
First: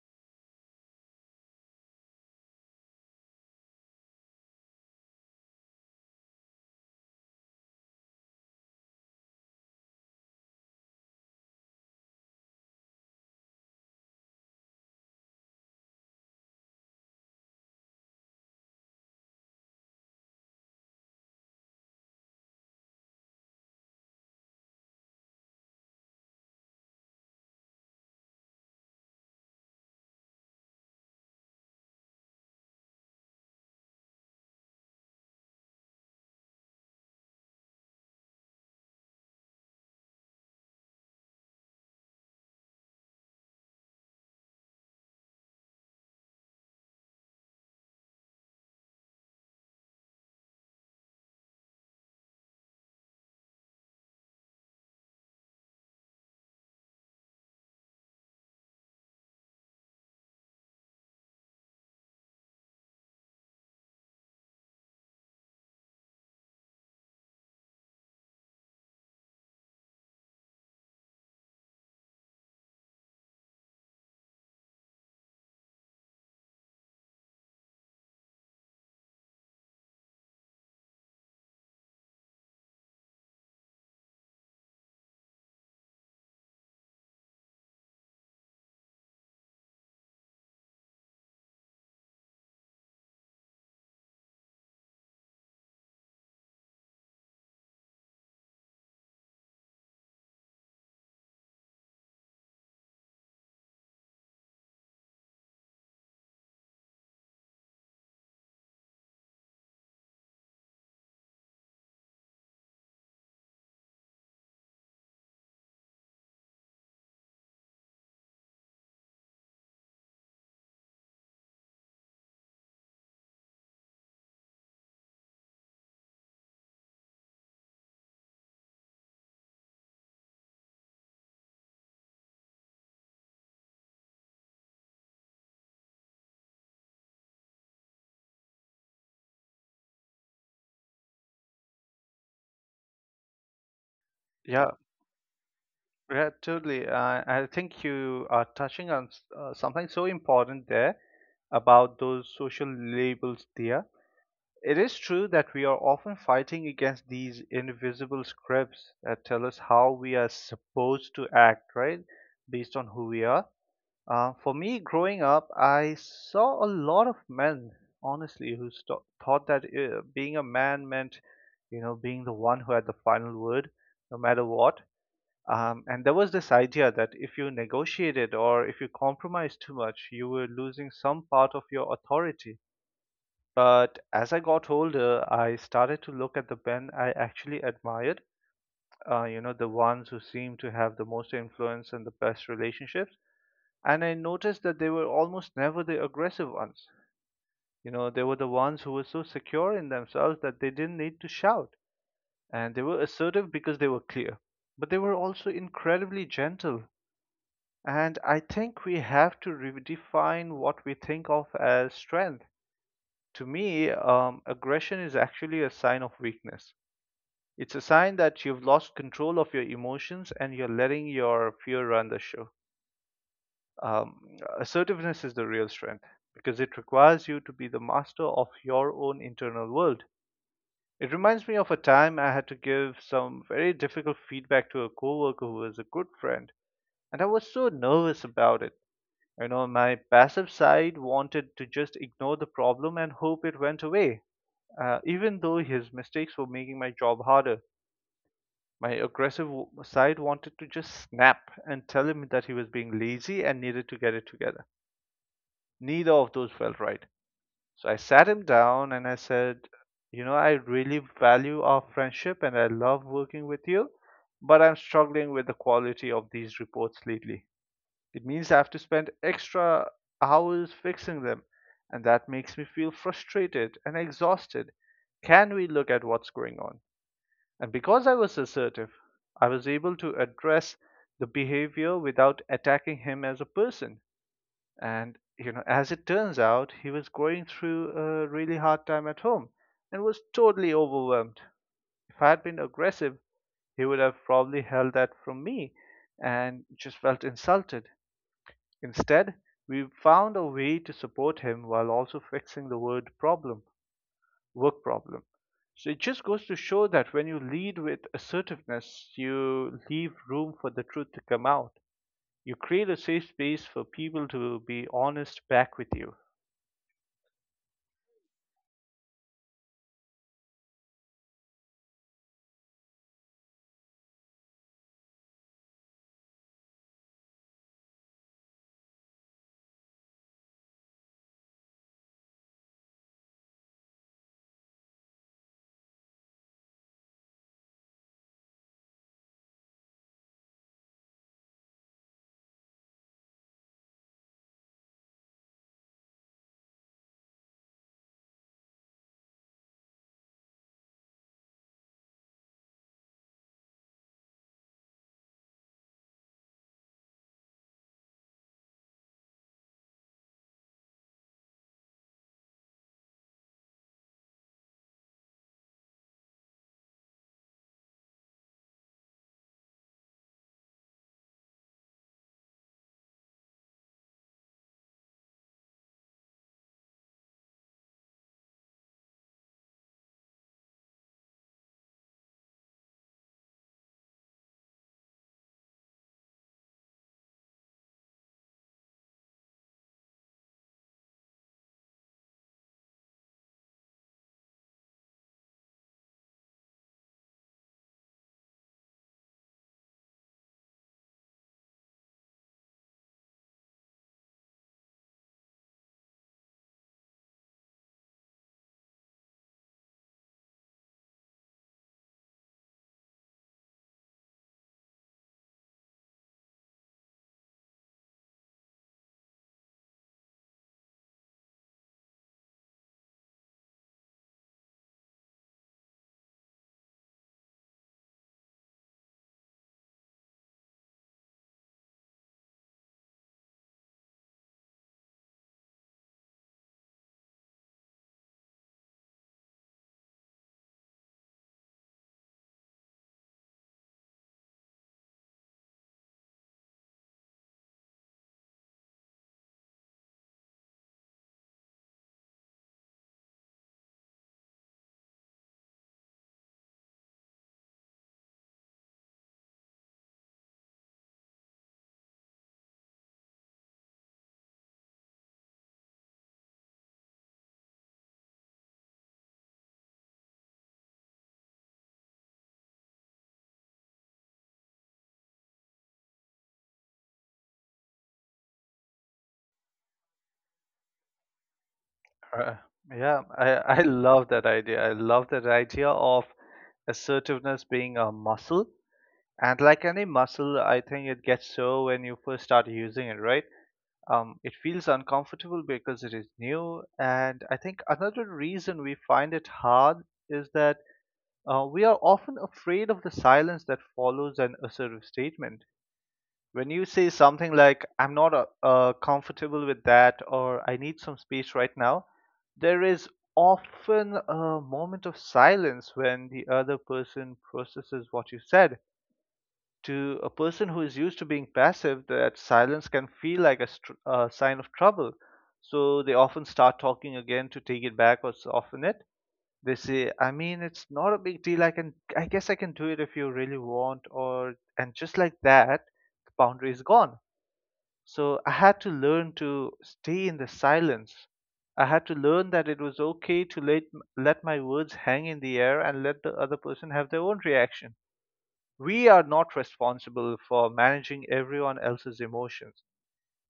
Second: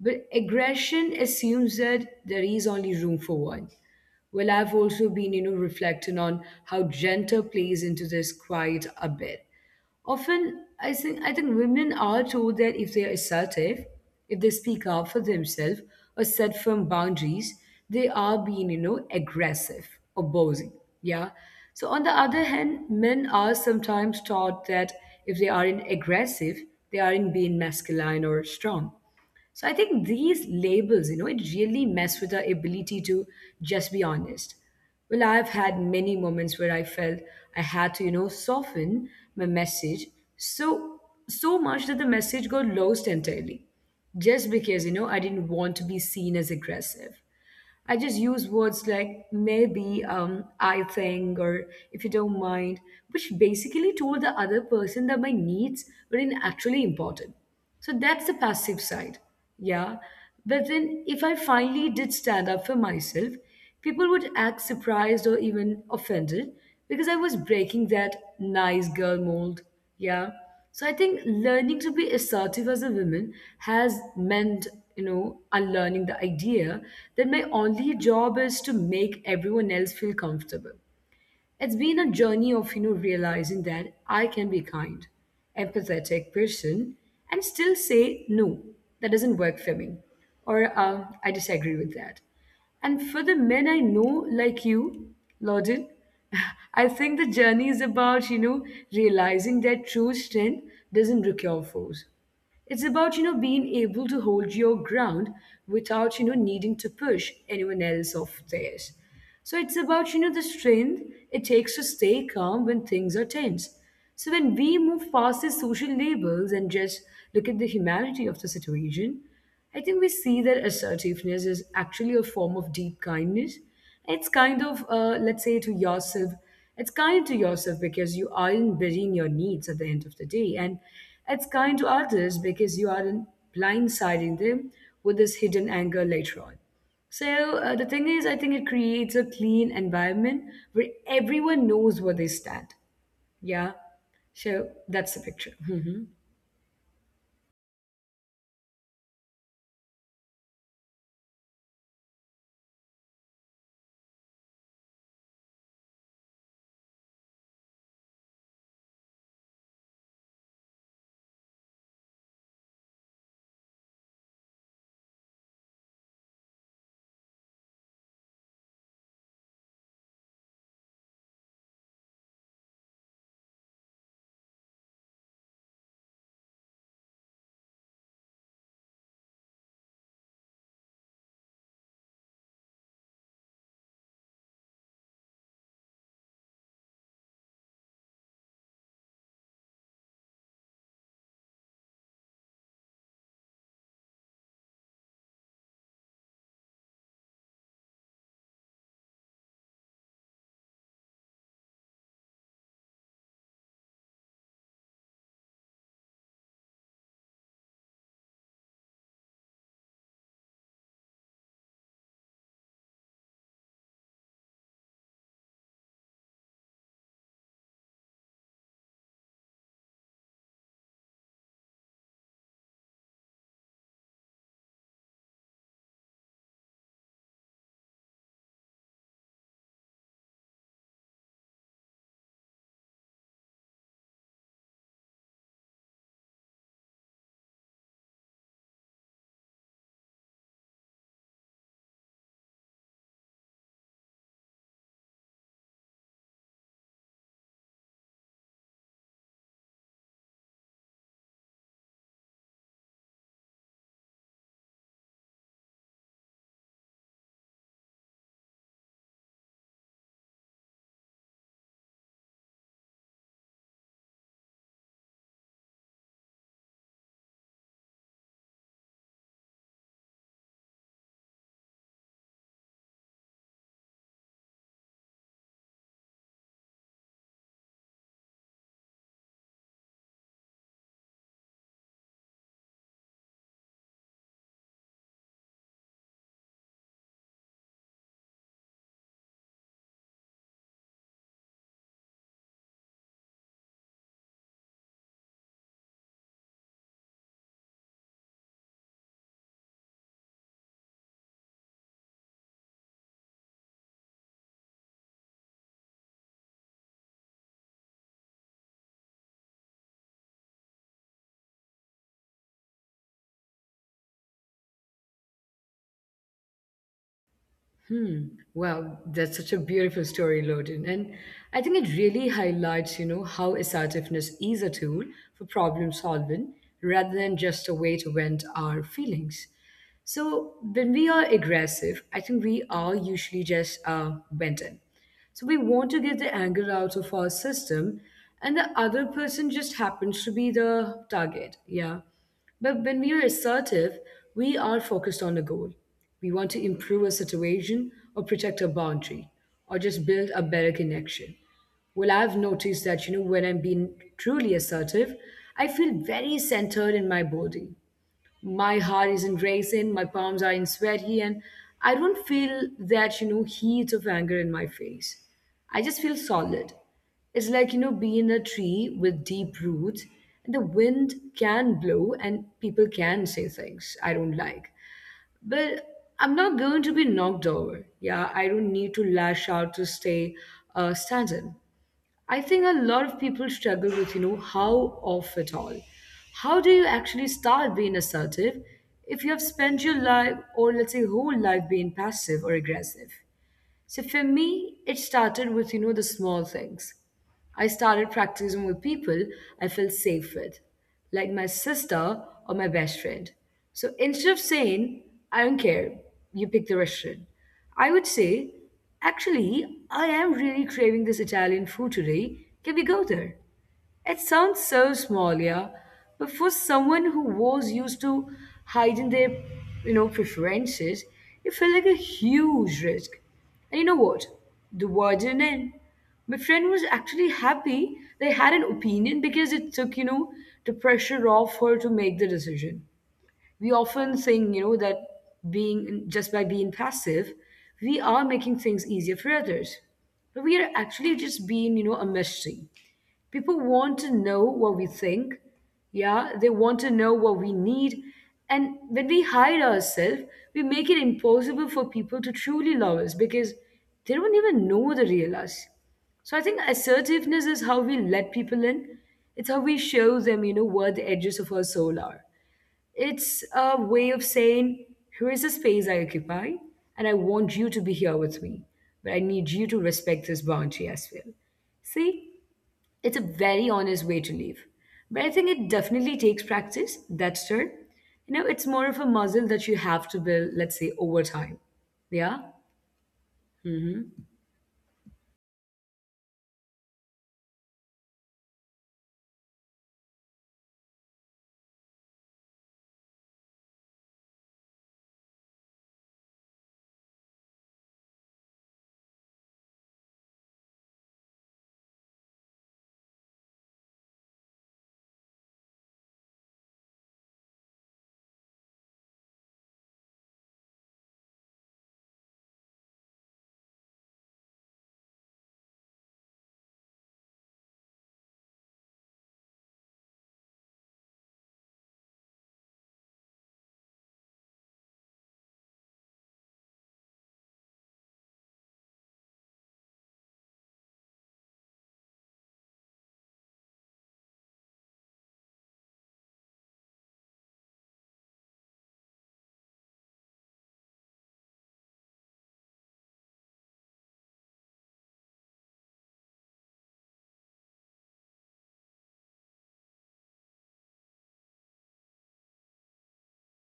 But aggression assumes that there is only room for one. Well, I've also been, you know, reflecting on how gender plays into this quite a bit. Often, I think women are told that if they are assertive, if they speak up for themselves or set firm boundaries, they are being, you know, aggressive, opposing. Yeah. So on the other hand, men are sometimes taught that if they aren't aggressive, they aren't being masculine or strong. So I think these labels, you know, it really mess with our ability to just be honest. Well, I've had many moments where I felt I had to, you know, soften my message so so much that the message got lost entirely. Just because, you know, I didn't want to be seen as aggressive. I just use words like maybe, I think, or if you don't mind, which basically told the other person that my needs weren't actually important. So that's the passive side. Yeah. But then if I finally did stand up for myself, people would act surprised or even offended because I was breaking that nice girl mold. Yeah. So I think learning to be assertive as a woman has meant, you know, unlearning the idea that my only job is to make everyone else feel comfortable. It's been a journey of, you know, realizing that I can be kind, empathetic person and still say no, that doesn't work for me, or I disagree with that. And for the men I know, like you, Lorden, I think the journey is about, you know, realizing that true strength doesn't require force. It's about, you know, being able to hold your ground without, you know, needing to push anyone else off theirs. So it's about, you know, the strength it takes to stay calm when things are tense. So when we move past these social labels and just look at the humanity of the situation, I think we see that assertiveness is actually a form of deep kindness. It's kind of, let's say, to yourself, it's kind to yourself because you aren't burying your needs at the end of the day. And it's kind to others because you aren't blindsiding them with this hidden anger later on. So the thing is, I think it creates a clean environment where everyone knows where they stand. Yeah. So
Yeah,
that's the picture.
yeah, totally. I think you are touching on something so important there about those social labels there. It is true that we are often fighting against these invisible scripts that tell us how we are supposed to act, right? Based on who we are. For me, growing up, I saw a lot of men, honestly, who thought that being a man meant, you know, being the one who had the final word, no matter what. And there was this idea that if you negotiated or if you compromised too much, you were losing some part of your authority. But as I got older, I started to look at the men I actually admired, you know, the ones who seemed to have the most influence and the best relationships. And I noticed that they were almost never the aggressive ones. You know, they were the ones who were so secure in themselves that they didn't need to shout. And they were assertive because they were clear. But they were also incredibly gentle. And I think we have to redefine what we think of as strength. To me, aggression is actually a sign of weakness. It's a sign that you've lost control of your emotions and you're letting your fear run the show. Um, Assertiveness is the real strength because it requires you to be the master of your own internal world. It reminds me of a time I had to give some very difficult feedback to a coworker who was a good friend, and I was so nervous about it. You know, my passive side wanted to just ignore the problem and hope it went away, even though his mistakes were making my job harder. My aggressive side wanted to just snap and tell him that he was being lazy and needed to get it together. Neither of those felt right. So I sat him down and I said, "You know, I really value our friendship and I love working with you, but I'm struggling with the quality of these reports lately. It means I have to spend extra hours fixing them, and that makes me feel frustrated and exhausted. Can we look at what's going on?" And because I was assertive, I was able to address the behavior without attacking him as a person. And, you know, as it turns out, he was going through a really hard time at home and was totally overwhelmed. If I had been aggressive, he would have probably held that from me and just felt insulted. Instead, we found a way to support him while also fixing the word problem, work problem. So it just goes to show that when you lead with assertiveness, you leave room for the truth to come out. You create a safe space for people to be honest back with you.
Hmm. Wow, that's such a beautiful story, Loden. And I think it really highlights, you know, how assertiveness is a tool for problem solving rather than just a way to vent our feelings. So when we are aggressive, I think we are usually just venting. So we want to get the anger out of our system, and the other person just happens to be the target. Yeah. But when we are assertive, we are focused on a goal. We want to improve a situation or protect a boundary or just build a better connection. Well, I've noticed that, you know, when I'm being truly assertive, I feel very centered in my body. My heart isn't racing, my palms aren't sweaty, and I don't feel that, you know, heat of anger in my face. I just feel solid. It's like, you know, being a tree with deep roots, and the wind can blow and people can say things I don't like. But I'm not going to be knocked over. Yeah, I don't need to lash out to stay standing. I think a lot of people struggle with, you know, how off it all. How do you actually start being assertive if you have spent your life or let's say whole life being passive or aggressive? So for me, it started with, you know, the small things. I started practicing with people I felt safe with, like my sister or my best friend. So instead of saying, I don't care, you pick the restaurant, I would say, actually, I am really craving this Italian food today. Can we go there? It sounds so small, yeah, but for someone who was used to hiding their, you know, preferences, it felt like a huge risk. And you know what? The war didn't end. My friend was actually happy they had an opinion because it took, you know, the pressure off her to make the decision. We often think, you know, that being just by being passive, we are making things easier for others. But we are actually just being, you know, a mystery. People want to know what we think. Yeah, they want to know what we need. And when we hide ourselves, we make it impossible for people to truly love us because they don't even know the real us. So I think assertiveness is how we let people in. It's how we show them, you know, where the edges of our soul are. It's a way of saying, here is a space I occupy, and I want you to be here with me, but I need you to respect this boundary as well. See, it's a very honest way to live. But I think it definitely takes practice, that's true. You know, it's more of a muscle that you have to build, let's say, over time. Yeah.
Uh, yeah, I love that idea. I love that idea of assertiveness being a muscle. And like any muscle, I think it gets so when you first start using it, right? It feels uncomfortable because it is new. And I think another reason we find it hard is that we are often afraid of the silence that follows an assertive statement. When you say something like, "I'm not comfortable with that," or, "I need some space right now," there is often a moment of silence when the other person processes what you said. To a person who is used to being passive, that silence can feel like a sign of trouble, so they often start talking again to take it back or soften it. They say, "I mean, it's not a big deal, I can, I guess I can do it if you really want," or — and just like that, the boundary is gone. So I had to learn to stay in the silence. I had to learn that it was okay to let my words hang in the air and let the other person have their own reaction. We are not responsible for managing everyone else's emotions.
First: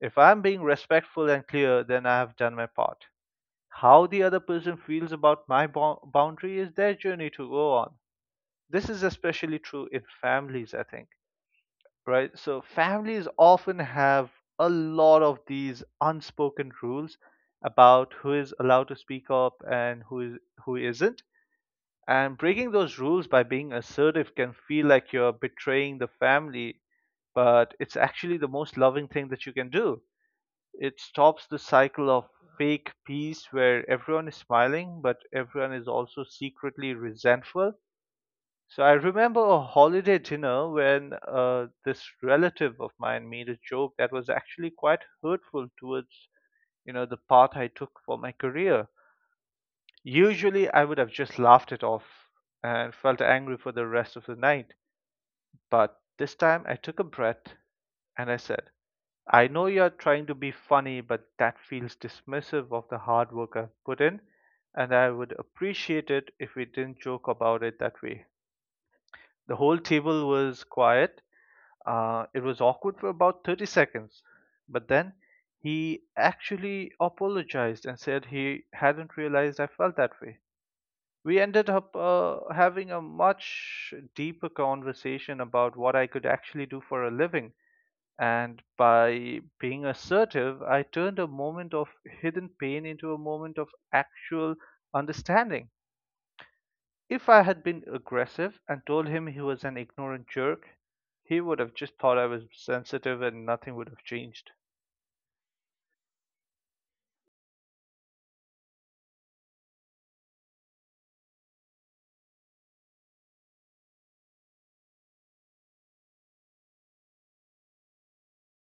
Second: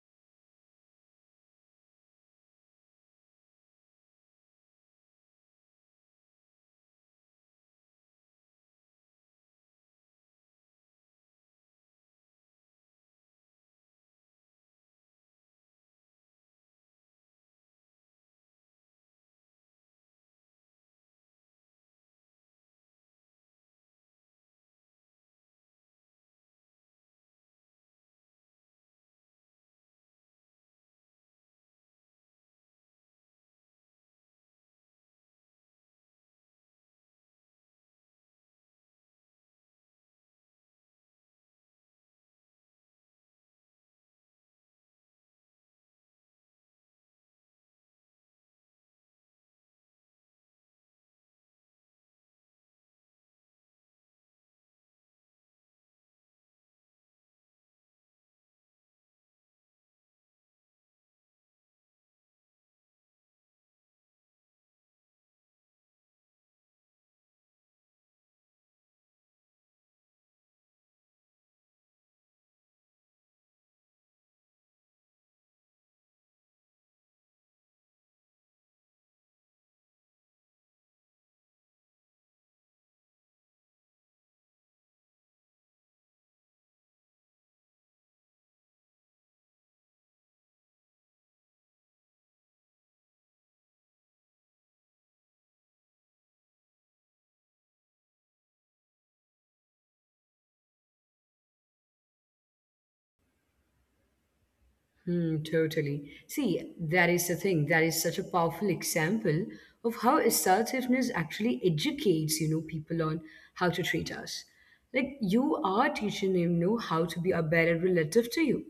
If I'm being respectful and clear, then I have done my part. How the other person feels about my boundary is their journey to go on. This is especially true in families, I think, right? So families often have a lot of these unspoken rules about who is allowed to speak up and who isn't. And breaking those rules by being assertive can feel like you're betraying the family, but it's actually the most loving thing that you can do. It stops the cycle of fake peace where everyone is smiling, but everyone is also secretly resentful. So I remember a holiday dinner when this relative of mine made a joke that was actually quite hurtful towards, you know, the path I took for my career. Usually I would have just laughed it off and felt angry for the rest of the night. But this time I took a breath and I said, I know you're trying to be funny, but that feels dismissive of the hard work I've put in, and I would appreciate it if we didn't joke about it that way. The whole table was quiet. It was awkward for about 30 seconds, but then he actually apologized and said he hadn't realized I felt that way. We ended up having a much deeper conversation about what I could actually do for a living. And by being assertive, I turned a moment of hidden pain into a moment of actual understanding. If I had been aggressive and told him he was an ignorant jerk, he would have just thought I was sensitive and nothing would have changed.
Hmm, totally. See, that is the thing. That is such a powerful example of how assertiveness actually educates, you know, people on how to treat us. Like you are teaching him, know, how to be a better relative to you.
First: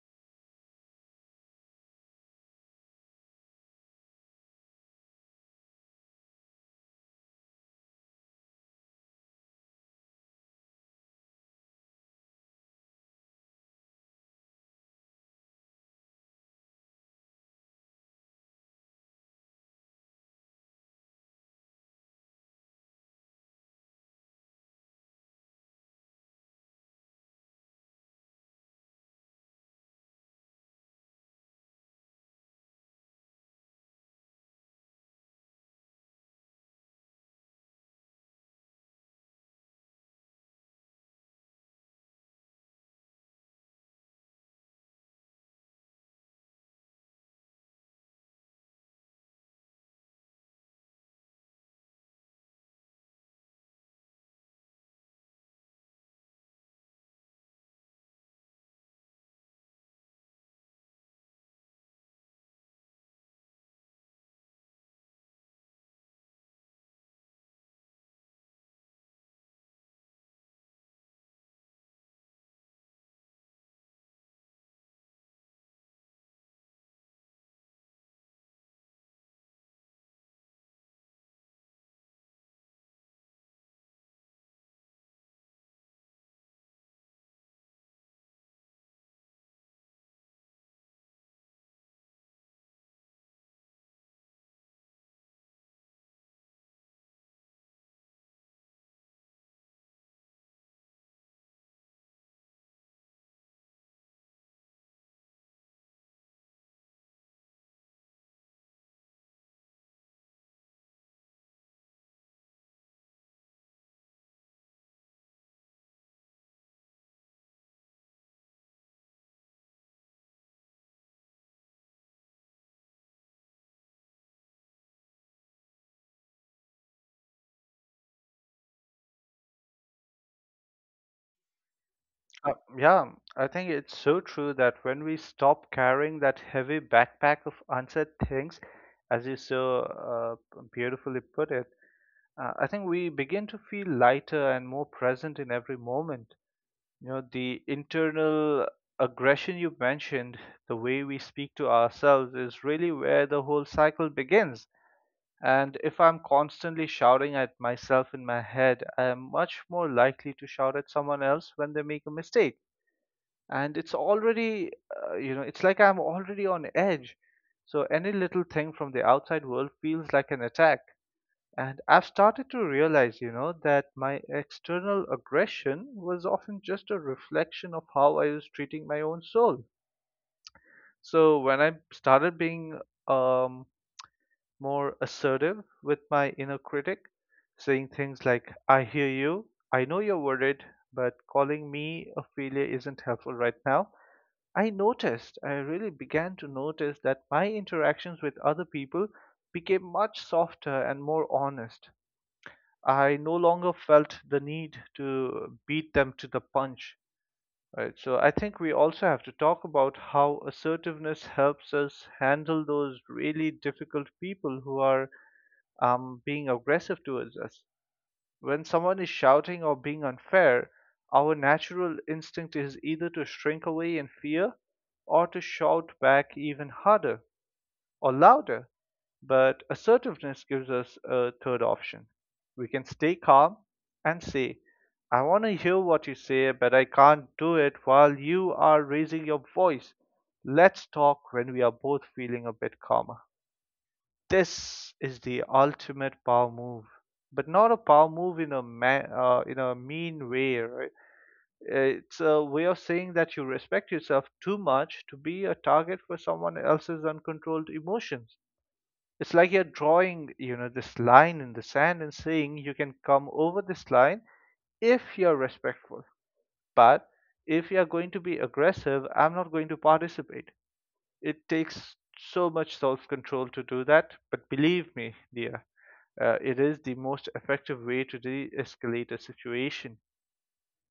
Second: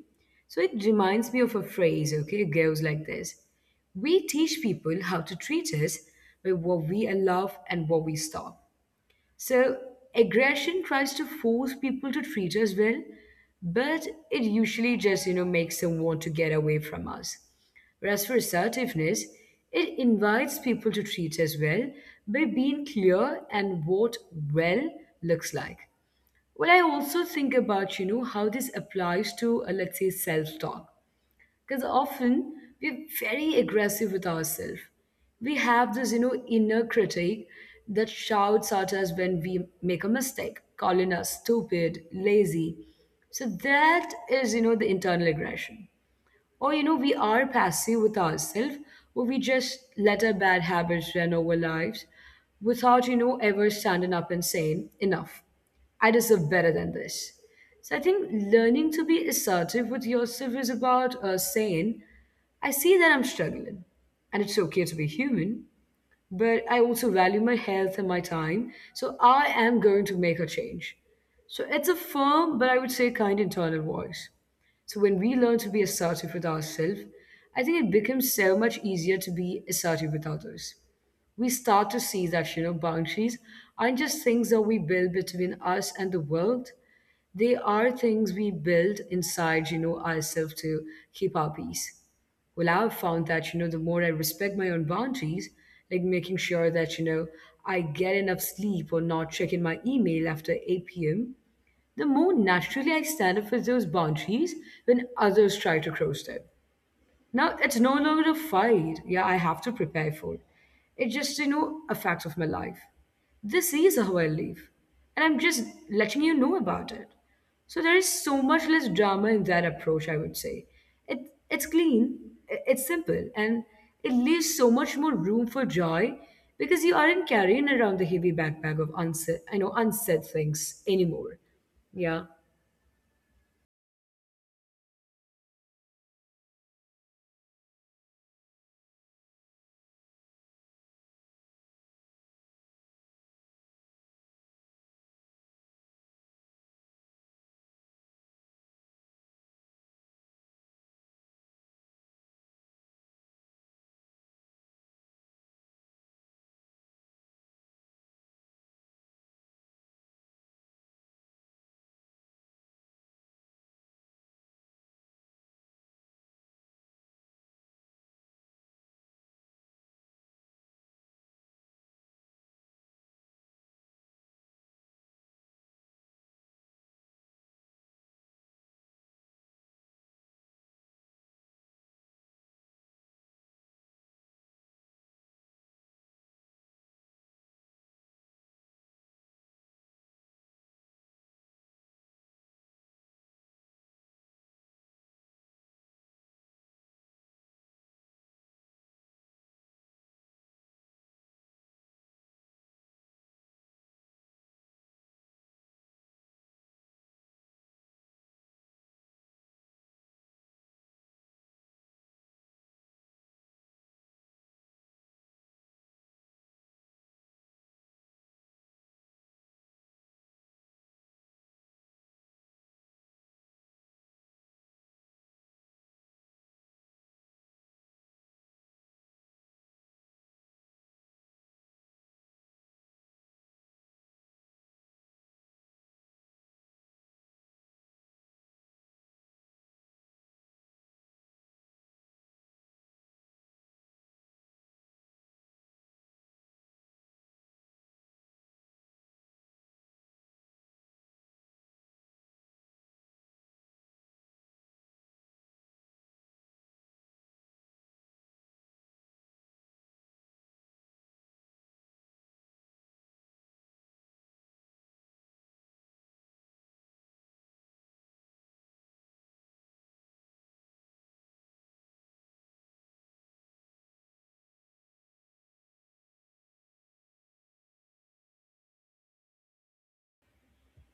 So it reminds me of a phrase, okay? It goes like this. We teach people how to treat us by what we allow and what we stop. So aggression tries to force people to treat us well, but it usually just, makes them want to get away from us. Whereas for assertiveness, it invites people to treat us well by being clear and what well looks like. Well, I also think about, how this applies to, let's say, self-talk because often we're very aggressive with ourselves. We have this inner critic that shouts at us when we make a mistake, calling us stupid, lazy. So that is the internal aggression, or, we are passive with ourselves, or we just let our bad habits run over lives without, ever standing up and saying, enough. I deserve better than this. So I think learning to be assertive with yourself is about saying, I see that I'm struggling, and it's okay to be human, but I also value my health and my time. So I am going to make a change. So it's a firm, but I would say kind, internal voice. So when we learn to be assertive with ourselves, I think it becomes so much easier to be assertive with others. We start to see that, boundaries aren't just things that we build between us and the world. They are things we build inside, ourselves to keep our peace. Well, I've found that, the more I respect my own boundaries, like making sure that, I get enough sleep or not checking my email after 8 p.m., the more naturally I stand up for those boundaries when others try to cross them. Now it's no longer a fight. Yeah, I have to prepare for it. It just, a fact of my life. This is how I live. And I'm just letting you know about it. So there is so much less drama in that approach, I would say. It, it's clean, it's simple, and it leaves so much more room for joy because you aren't carrying around the heavy backpack of unsaid, I know, unsaid things anymore. Yeah.
Yeah, I think it's so true that when we stop carrying that heavy backpack of unsaid things, as you so beautifully put it, I think we begin to feel lighter and more present in every moment. You know, the internal aggression you mentioned, the way we speak to ourselves, is really where the whole cycle begins. And if I'm constantly shouting at myself in my head, I am much more likely to shout at someone else when they make a mistake. And it's already, you know, it's like I'm already on edge. So any little thing from the outside world feels like an attack. And I've started to realize, you know, that my external aggression was often just a reflection of how I was treating my own soul. So when I started being um, more assertive with my inner critic, saying things like, I hear you, I know you're worried, but calling me a failure isn't helpful right now. I noticed, I really began to notice that my interactions with other people became much softer and more honest. I no longer felt the need to beat them to the punch. Right. So I think we also have to talk about how assertiveness helps us handle those really difficult people who are being aggressive towards us. When someone is shouting or being unfair, our natural instinct is either to shrink away in fear or to shout back even harder or louder. But assertiveness gives us a third option. We can stay calm and say, I want to hear what you say, but I can't do it while you are raising your voice. Let's talk when we are both feeling a bit calmer. This is the ultimate power move, but not a power move in a in a mean way, right? It's a way of saying that you respect yourself too much to be a target for someone else's uncontrolled emotions. It's like you're drawing, you know, this line in the sand and saying you can come over this line if you're respectful, but if you're going to be aggressive, I'm not going to participate. It takes so much self control to do that. But believe me, dear, it is the most effective way to de escalate a situation.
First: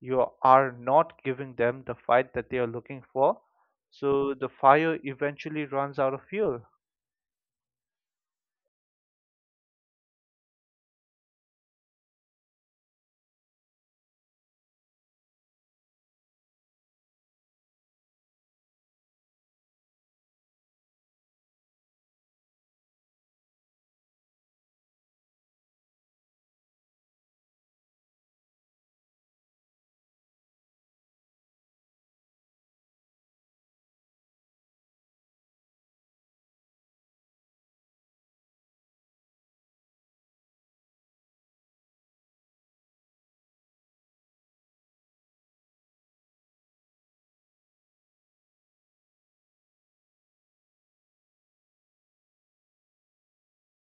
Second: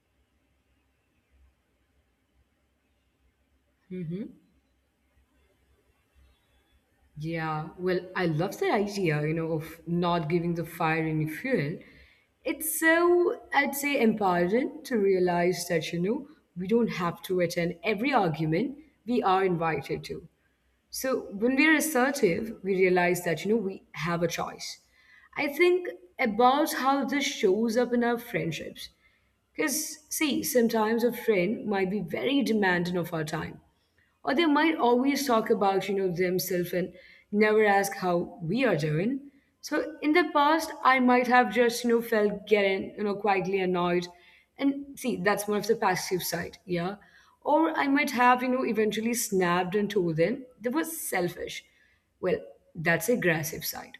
You are not giving them the fight that they are looking for, so the fire eventually runs out of fuel.
Yeah, well, I love that idea, of not giving the fire any fuel. It's so, I'd say, empowering to realize that, we don't have to attend every argument we are invited to. So when we're assertive, we realize that, we have a choice. I think about how this shows up in our friendships. Because, see, sometimes a friend might be very demanding of our time, or they might always talk about, themselves and never ask how we are doing. So in the past, I might have just, felt getting, quietly annoyed. And see, that's more of the passive side, yeah. Or I might have, eventually snapped and told them they were selfish. Well, that's aggressive side.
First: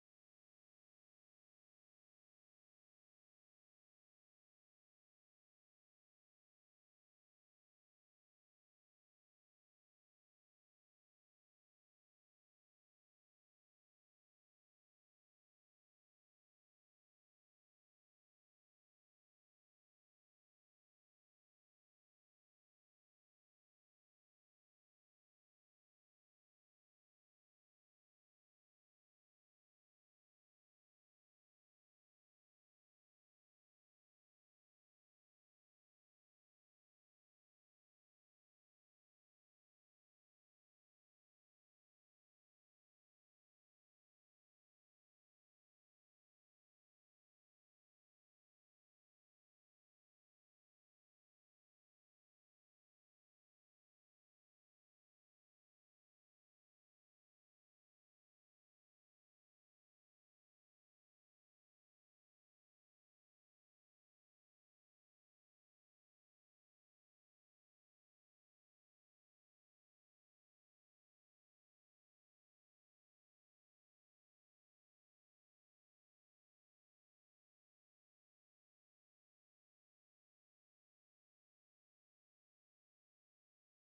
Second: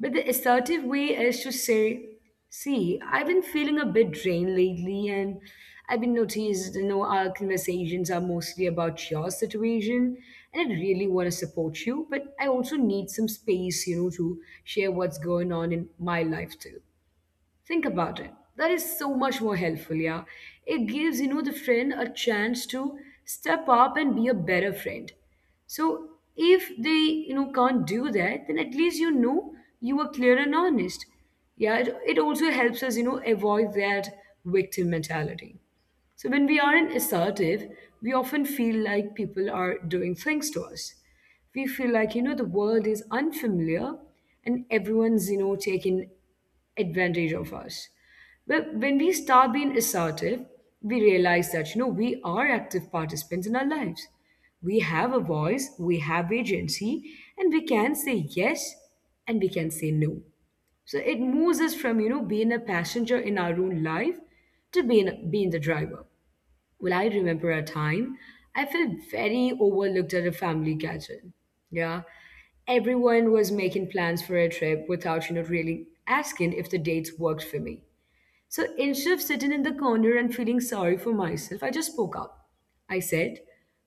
But the assertive way is to say, see, I've been feeling a bit drained lately, and I've been noticed, our conversations are mostly about your situation, and I really want to support you, but I also need some space, to share what's going on in my life too. Think about it. That is so much more helpful, yeah. It gives, the friend a chance to step up and be a better friend. So if they, can't do that, then at least you know you were clear and honest. Yeah, it also helps us, avoid that victim mentality. So when we aren't assertive, we often feel like people are doing things to us. We feel like, the world is unfamiliar and everyone's, taking advantage of us. But when we start being assertive, we realize that, we are active participants in our lives. We have a voice, we have agency, and we can say yes and we can say no. So it moves us from, being a passenger in our own life to being the driver. Well, I remember a time I felt very overlooked at a family gathering. Yeah. Everyone was making plans for a trip without, really asking if the dates worked for me. So instead of sitting in the corner and feeling sorry for myself, I just spoke up. I said,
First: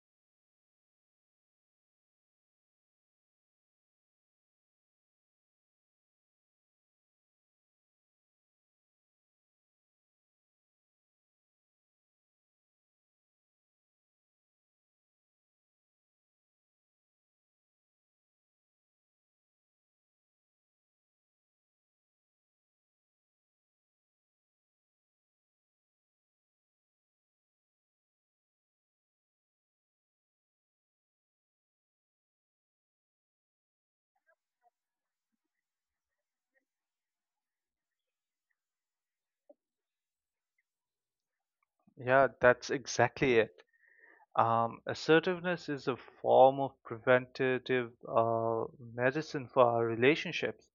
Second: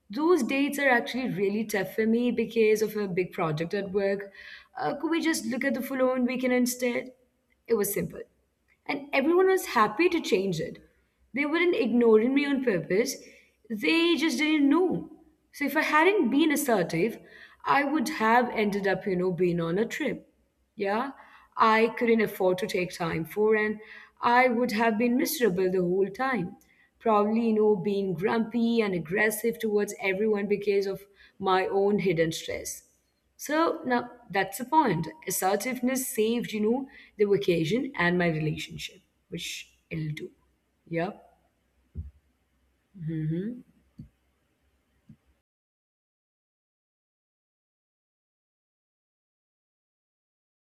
those dates are actually really tough for me because of a big project at work. Could we just look at the following weekend instead? It was simple and everyone was happy to change it. They weren't ignoring me on purpose, they just didn't know. So if I hadn't been assertive, I would have ended up, being on a trip. Yeah, I couldn't afford to take time for, and I would have been miserable the whole time. Probably, being grumpy and aggressive towards everyone because of my own hidden stress. So now that's the point. Assertiveness saved, the vacation and my relationship, which it'll do. Yep.
Yeah, that's exactly it. Assertiveness is a form of preventative uh, medicine for our relationships.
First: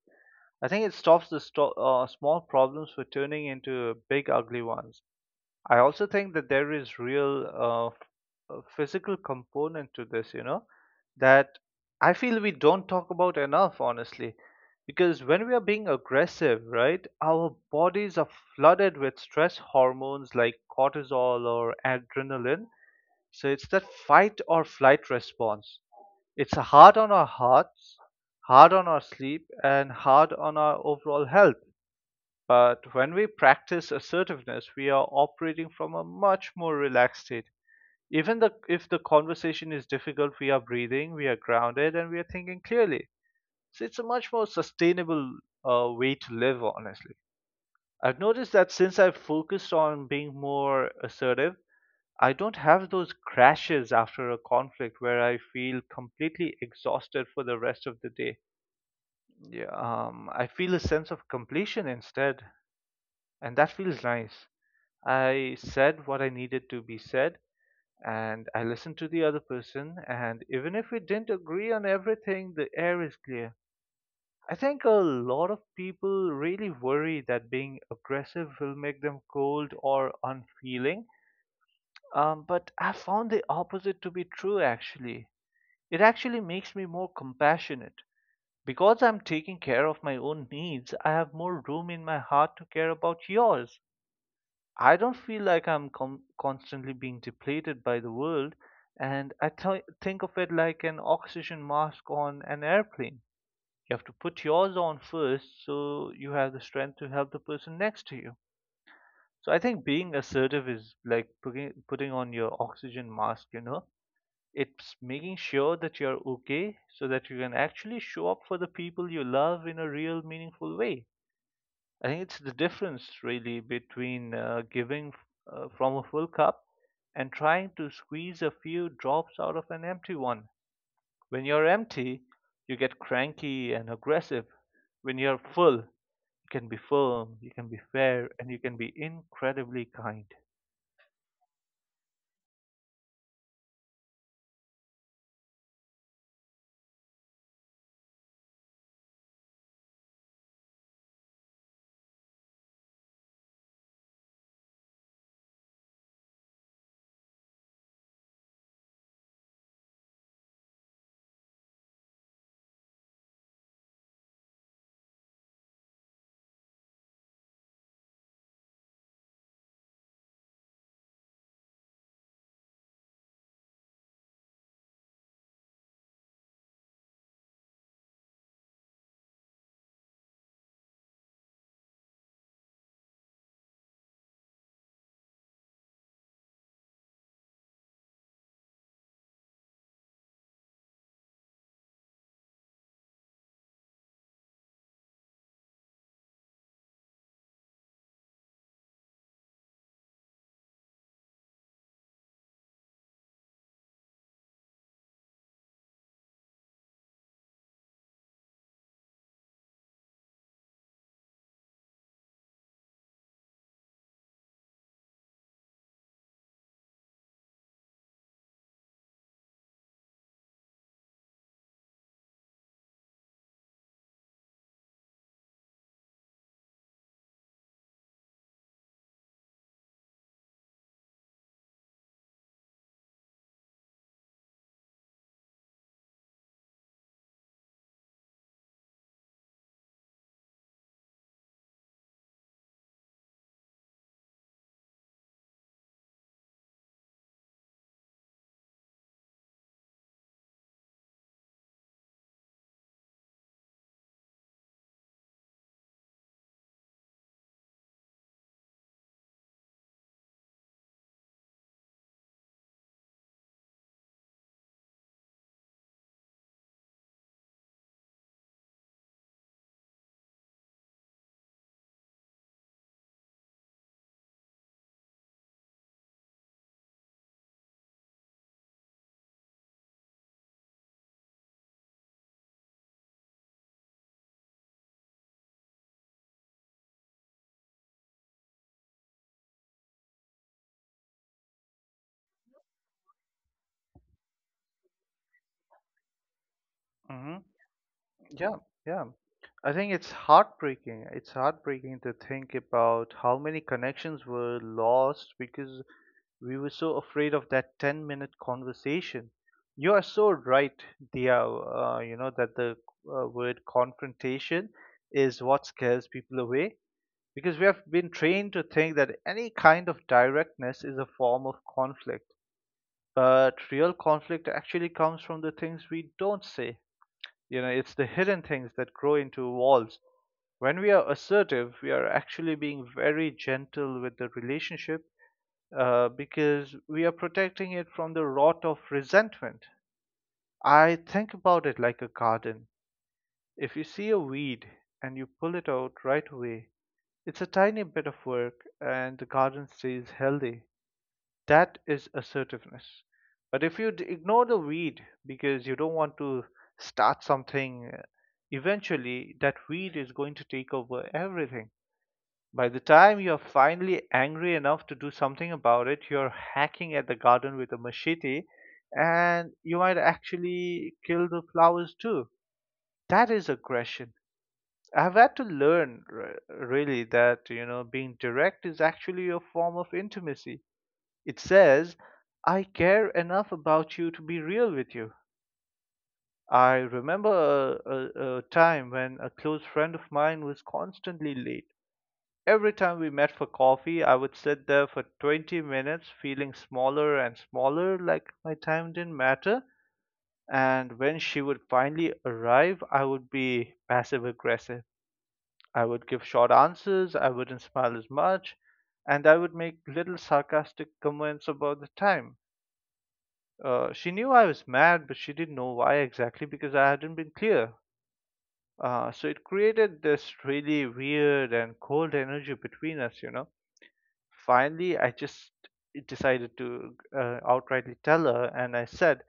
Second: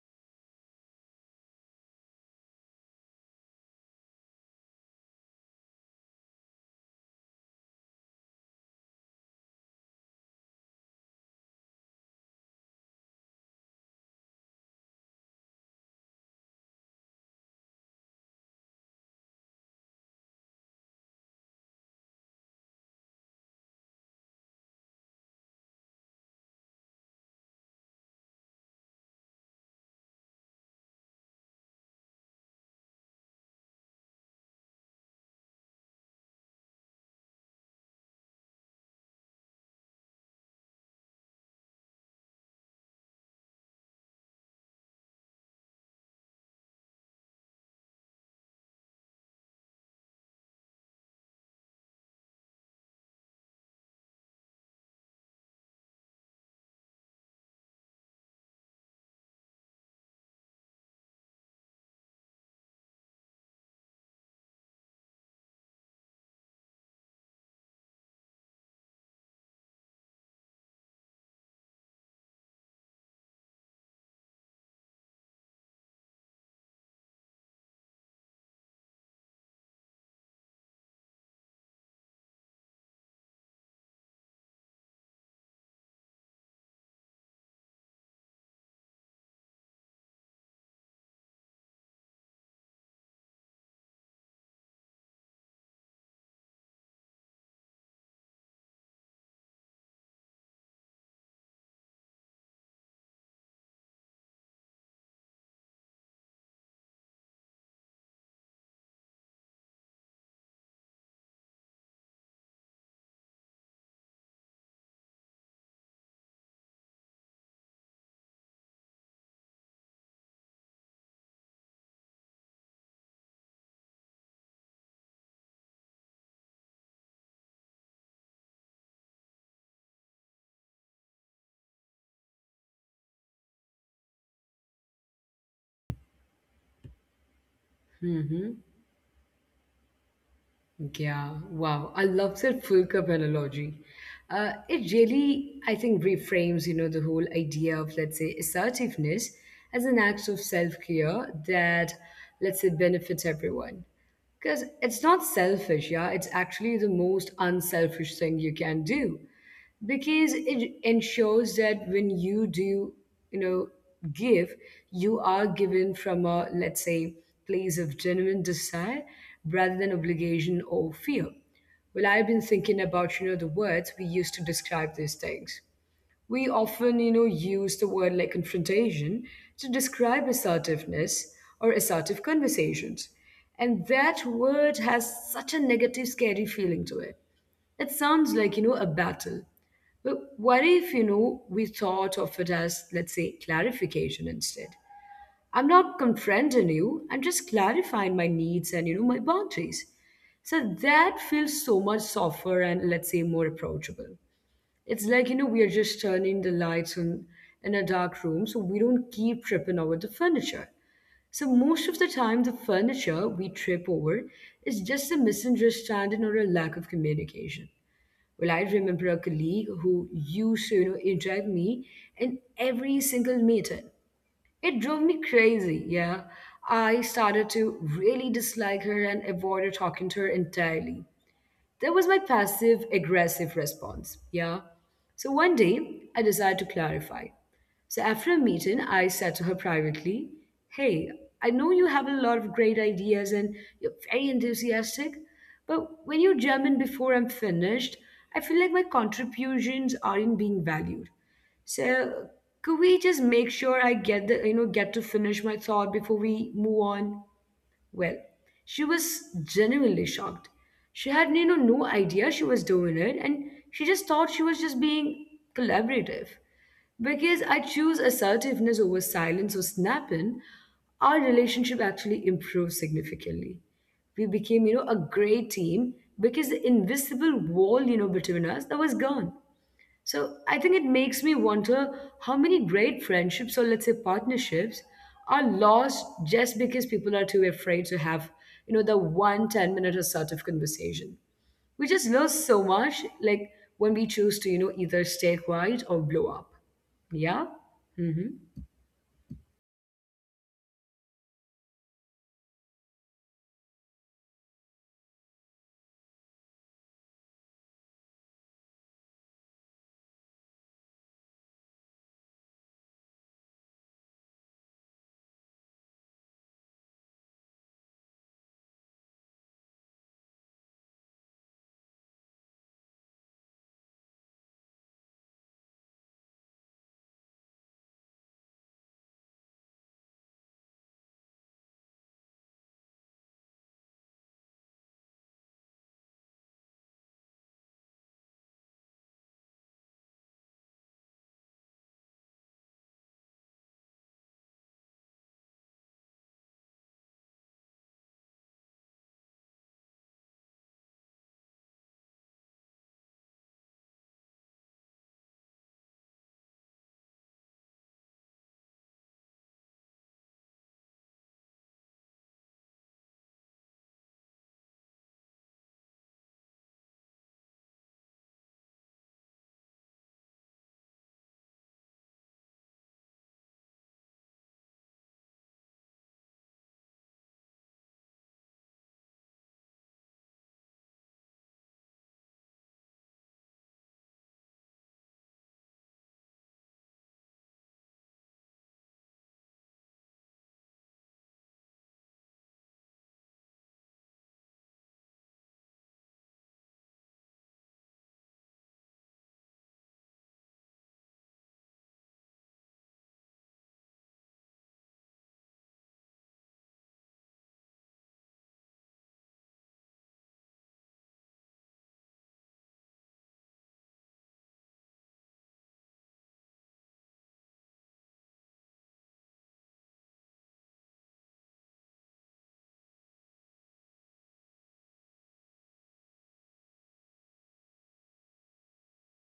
I think it stops the small problems for turning into big, ugly ones. I also think that there is real physical component to this, you know, that I feel we don't talk about enough, honestly. Because when we are being aggressive, right, our bodies are flooded with stress hormones like cortisol or adrenaline. So it's that fight or flight response. It's hard on our hearts, hard on our sleep, and hard on our overall health. But when we practice assertiveness, we are operating from a much more relaxed state. Even the, if the conversation is difficult, we are breathing, we are grounded, and we are thinking clearly. So it's a much more sustainable way to live, honestly. I've noticed that since I've focused on being more assertive, I don't have those crashes after a conflict where I feel completely exhausted for the rest of the day. Yeah, I feel a sense of completion instead. And that feels nice. I said what I needed to be said, and I listened to the other person, and even if we didn't agree on everything, the air is clear. I think a lot of people really worry that being aggressive will make them cold or unfeeling, but I found the opposite to be true actually. It actually makes me more compassionate. Because I'm taking care of my own needs, I have more room in my heart to care about yours. I don't feel like I'm constantly being depleted by the world, and I think of it like an oxygen mask on an airplane. You have to put yours on first so you have the strength to help the person next to you. So I think being assertive is like putting on your oxygen mask, you know. It's making sure that you're okay so that you can actually show up for the people you love in a real meaningful way. I think it's the difference really between giving from a full cup and trying to squeeze a few drops out of an empty one. When you're empty, you get cranky and aggressive. When you're full, you can be firm, you can be fair, and you can be incredibly kind.
Yeah. Wow. I love that full cup analogy. It really, I think, reframes, the whole idea of, let's say, assertiveness as an act of self-care that, let's say, benefits everyone. Because it's not selfish, yeah. It's actually the most unselfish thing you can do, because it ensures that when you do, you know give, you are given from a, let's say, place of genuine desire rather than obligation or fear. Well, I've been thinking about, the words we use to describe these things. We often, use the word like confrontation to describe assertiveness or assertive conversations, and that word has such a negative, scary feeling to it. It sounds like, a battle. But what if, we thought of it as, let's say, clarification instead? I'm not confronting you, I'm just clarifying my needs and, my boundaries. So that feels so much softer and, let's say, more approachable. It's like, we are just turning the lights on in a dark room so we don't keep tripping over the furniture. So most of the time, the furniture we trip over is just a misunderstanding or a lack of communication. Well, I remember a colleague who used to, interrupt me in every single meeting. It drove me crazy, yeah. I started to really dislike her and avoided talking to her entirely. That was my passive aggressive response. Yeah. So one day, I decided to clarify. So after a meeting, I said to her privately, hey, I know you have a lot of great ideas and you're very enthusiastic, but when you jump in before I'm finished, I feel like my contributions aren't being valued. So could we just make sure I get the get to finish my thought before we move on? Well, she was genuinely shocked. She had, no idea she was doing it, and she just thought she was just being collaborative. Because I choose assertiveness over silence or snapping, our relationship actually improved significantly. We became, a great team because the invisible wall, between us that was gone. So I think it makes me wonder how many great friendships or, let's say, partnerships are lost just because people are too afraid to have, the one 10-minute or sort of conversation. We just lose so much, like when we choose to, either stay quiet or blow up.
Hmm.
Yeah? Hmm.
Yeah, yeah. I think it's heartbreaking. It's heartbreaking to think about how many connections were lost because we were so afraid of that 10-minute minute conversation. You are so right, Dia, you know, that the word confrontation is what scares people away because we have been trained to think that any kind of directness is a form of conflict. But real conflict actually comes from the things we don't say. You know, it's the hidden things that grow into walls. When we are assertive, we are actually being very gentle with the relationship because we are protecting it from the rot of resentment. I think about it like a garden. If you see a weed and you pull it out right away, it's a tiny bit of work and the garden stays healthy. That is assertiveness. But if you ignore the weed because you don't want to start something, eventually that weed is going to take over everything. By the time you're finally angry enough to do something about it, you're hacking at the garden with a machete and you might actually kill the flowers too. That is aggression. I've had to learn, really, that, you know, being direct is actually a form of intimacy. It says, I care enough about you to be real with you. I remember a time when a close friend of mine was constantly late. Every time we met for coffee, I would sit there for 20 minutes feeling smaller and smaller, like my time didn't matter. And when she would finally arrive, I would be passive aggressive. I would give short answers, I wouldn't smile as much, and I would make little sarcastic comments about the time. She knew I was mad, but she didn't know why exactly because I hadn't been clear. So it created this really weird and cold energy between us, you know. Finally, I just decided to outrightly tell her, and I said,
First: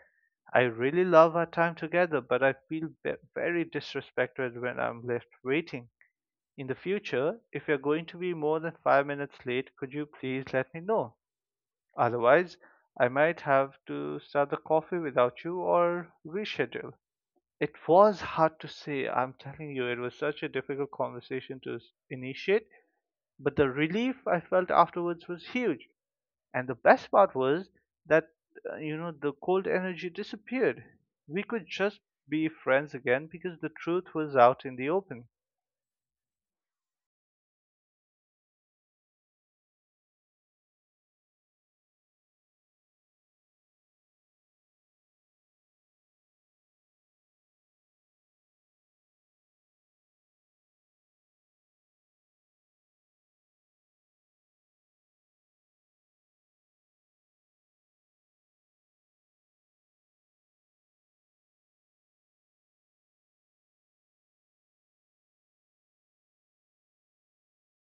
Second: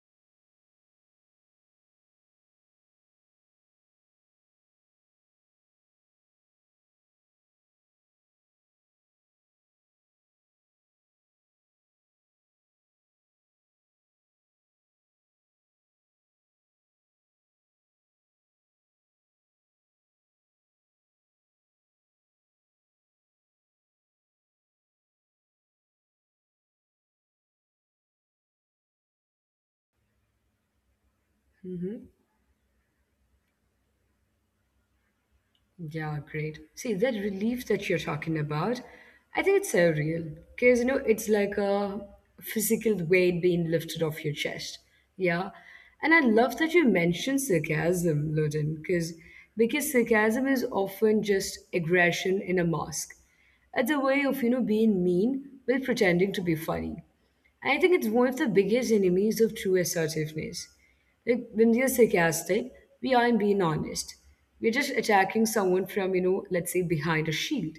I really love our time together, but I feel very disrespected when I'm left waiting. In the future, if you're going to be more than 5 minutes late, could you please let me know? Otherwise, I might have to start the coffee without you or reschedule. It was hard to say, I'm telling you, it was such a difficult conversation to initiate, but the relief I felt afterwards was huge. And the best part was that, you know, the cold energy disappeared. We could just be friends again because the truth was out in the open.
Yeah, great. See, that relief that you're talking about, I think it's so real because you know it's like a physical weight being lifted off your chest. Yeah, and I love that you mentioned sarcasm, Loden, because sarcasm is often just aggression in a mask. It's a way of being mean while pretending to be funny. I think it's one of the biggest enemies of true assertiveness. Like, when we are sarcastic, we aren't being honest. We're just attacking someone from, let's say, behind a shield.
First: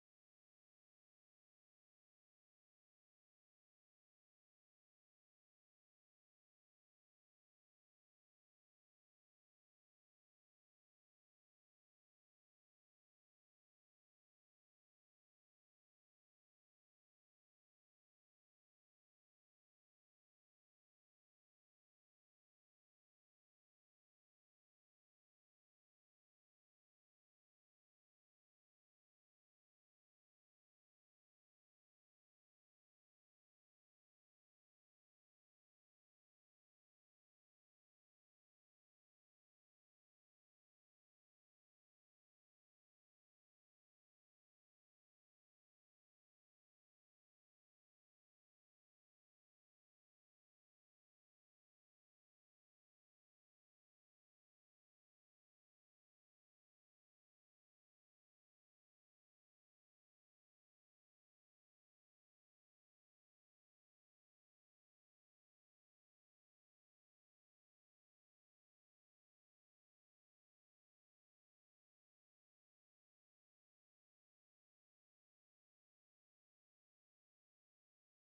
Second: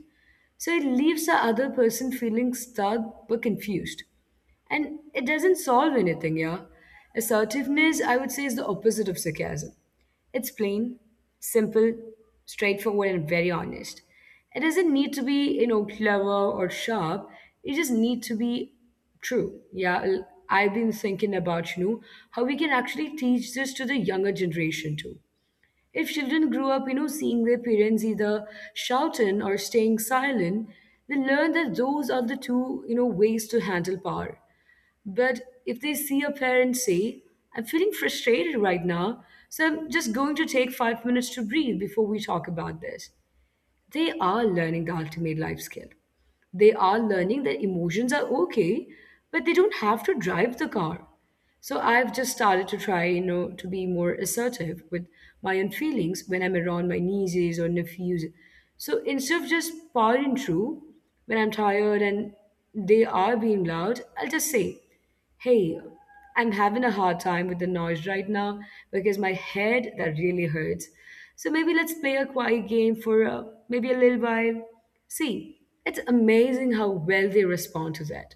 So it leaves the other person feeling stuck but confused. And it doesn't solve anything, yeah. Assertiveness, I would say, is the opposite of sarcasm. It's plain, simple, straightforward, and very honest. It doesn't need to be, clever or sharp. It just need to be true. Yeah, I've been thinking about, how we can actually teach this to the younger generation too. If children grew up, seeing their parents either shouting or staying silent, they learn that those are the two, ways to handle power. But if they see a parent say, I'm feeling frustrated right now, so I'm just going to take 5 minutes to breathe before we talk about this, they are learning the ultimate life skill. They are learning that emotions are okay, but they don't have to drive the car. So I've just started to try, to be more assertive with my own feelings when I'm around my nieces or nephews. So instead of just powering through when I'm tired and they are being loud, I'll just say, "Hey, I'm having a hard time with the noise right now because my head that really hurts. So maybe let's play a quiet game for maybe a little while." See, it's amazing how well they respond to that.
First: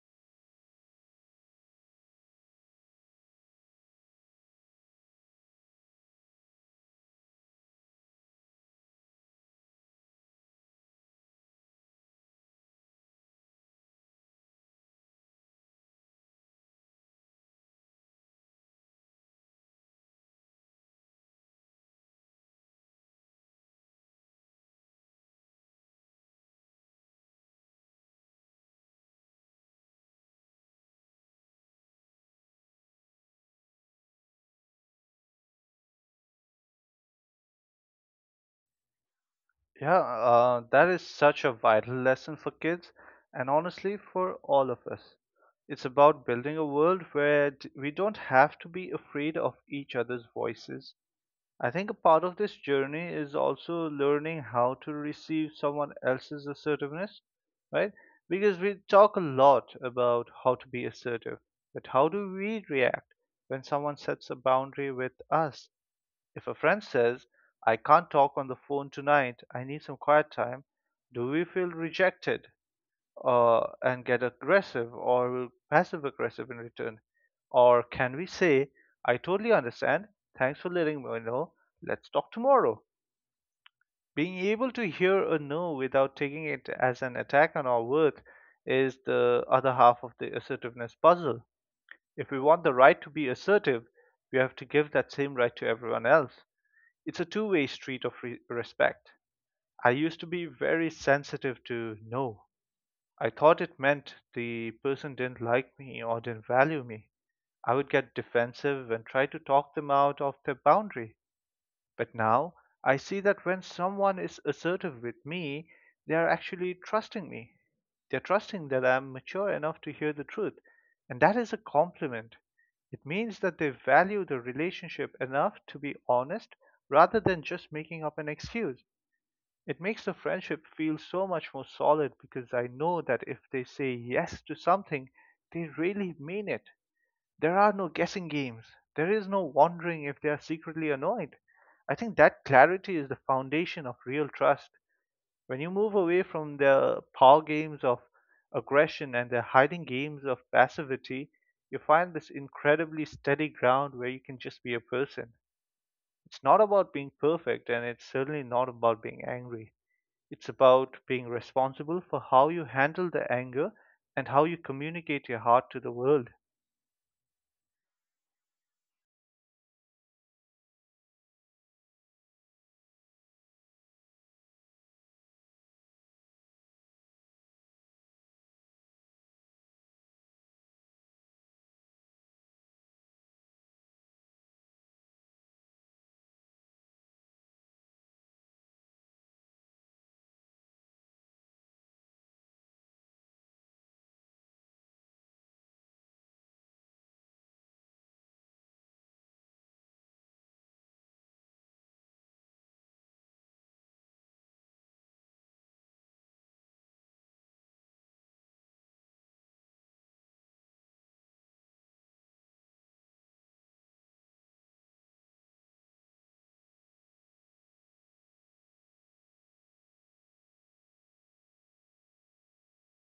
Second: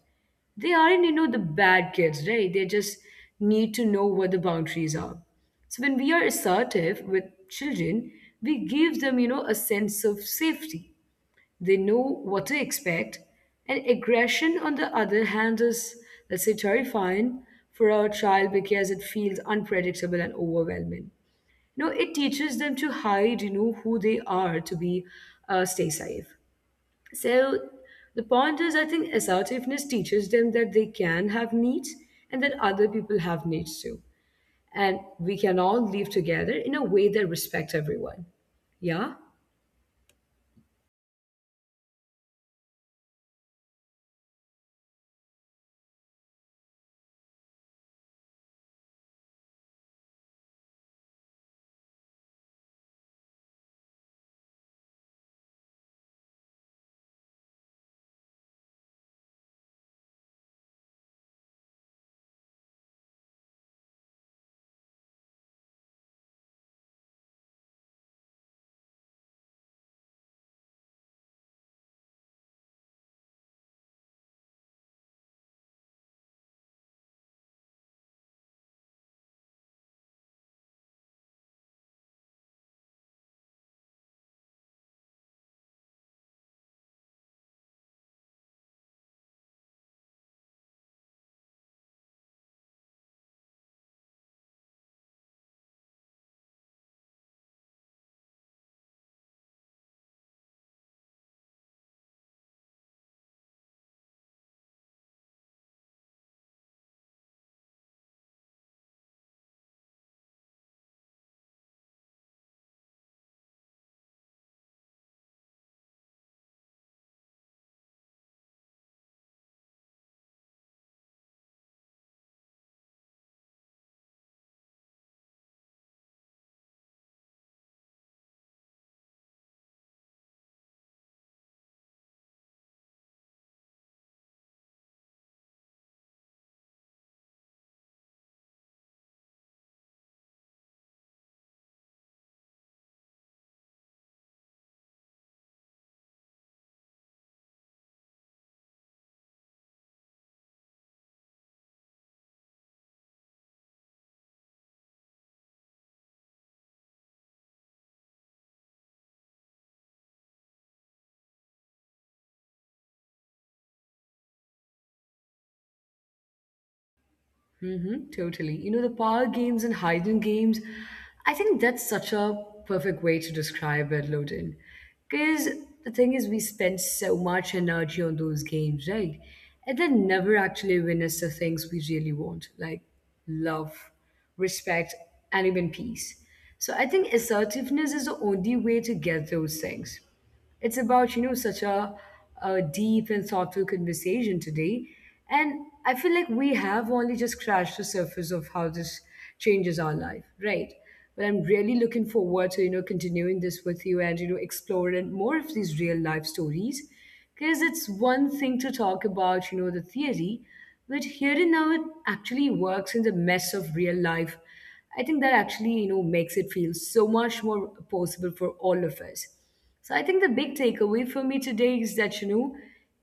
They aren't, you know, the bad kids, right? They just need to know what the boundaries are. So when we are assertive with children, we give them, you know, a sense of safety. They know what to expect. And aggression, on the other hand, is, let's say, terrifying for our child because it feels unpredictable and overwhelming. You know, it teaches them to hide, you know, who they are to be, stay safe. So the point is, I think assertiveness teaches them that they can have needs and that other people have needs too. And we can all live together in a way that respects everyone. Yeah?
Yeah, that is such a vital lesson for kids and honestly for all of us. It's about building a world where we don't have to be afraid of each other's voices. I think a part of this journey is also learning how to receive someone else's assertiveness, right? Because we talk a lot about how to be assertive, but how do we react when someone sets a boundary with us? If a friend says, I can't talk on the phone tonight, I need some quiet time, do we feel rejected? And get aggressive or passive aggressive in return? Or can we say, I totally understand, thanks for letting me know, let's talk tomorrow? Being able to hear a no without taking it as an attack on our worth is the other half of the assertiveness puzzle. If we want the right to be assertive, we have to give that same right to everyone else. It's a two-way street of respect. I used to be very sensitive to no. I thought it meant the person didn't like me or didn't value me. I would get defensive and try to talk them out of their boundary. But now I see that when someone is assertive with me, they are actually trusting me. They're trusting that I'm mature enough to hear the truth, and that is a compliment. It means that they value the relationship enough to be honest rather than just making up an excuse. It makes the friendship feel so much more solid because I know that if they say yes to something, they really mean it. There are no guessing games. There is no wondering if they are secretly annoyed. I think that clarity is the foundation of real trust. When you move away from the power games of aggression and the hiding games of passivity, you find this incredibly steady ground where you can just be a person. It's not about being perfect, and it's certainly not about being angry. It's about being responsible for how you handle the anger and how you communicate your heart to the world.
Mm-hmm, totally. You know, the power games and hidden games, I think that's such a perfect way to describe it, Loden. Because the thing is, we spend so much energy on those games, right? And then never actually witness the things we really want, like love, respect, and even peace. So I think assertiveness is the only way to get those things. It's about, you know, such a deep and thoughtful conversation today. And I feel like we have only just scratched the surface of how this changes our life, right? But I'm really looking forward to, you know, continuing this with you and, you know, exploring more of these real life stories. Because it's one thing to talk about, you know, the theory, but here and now it actually works in the mess of real life, I think that actually, you know, makes it feel so much more possible for all of us. So I think the big takeaway for me today is that, you know,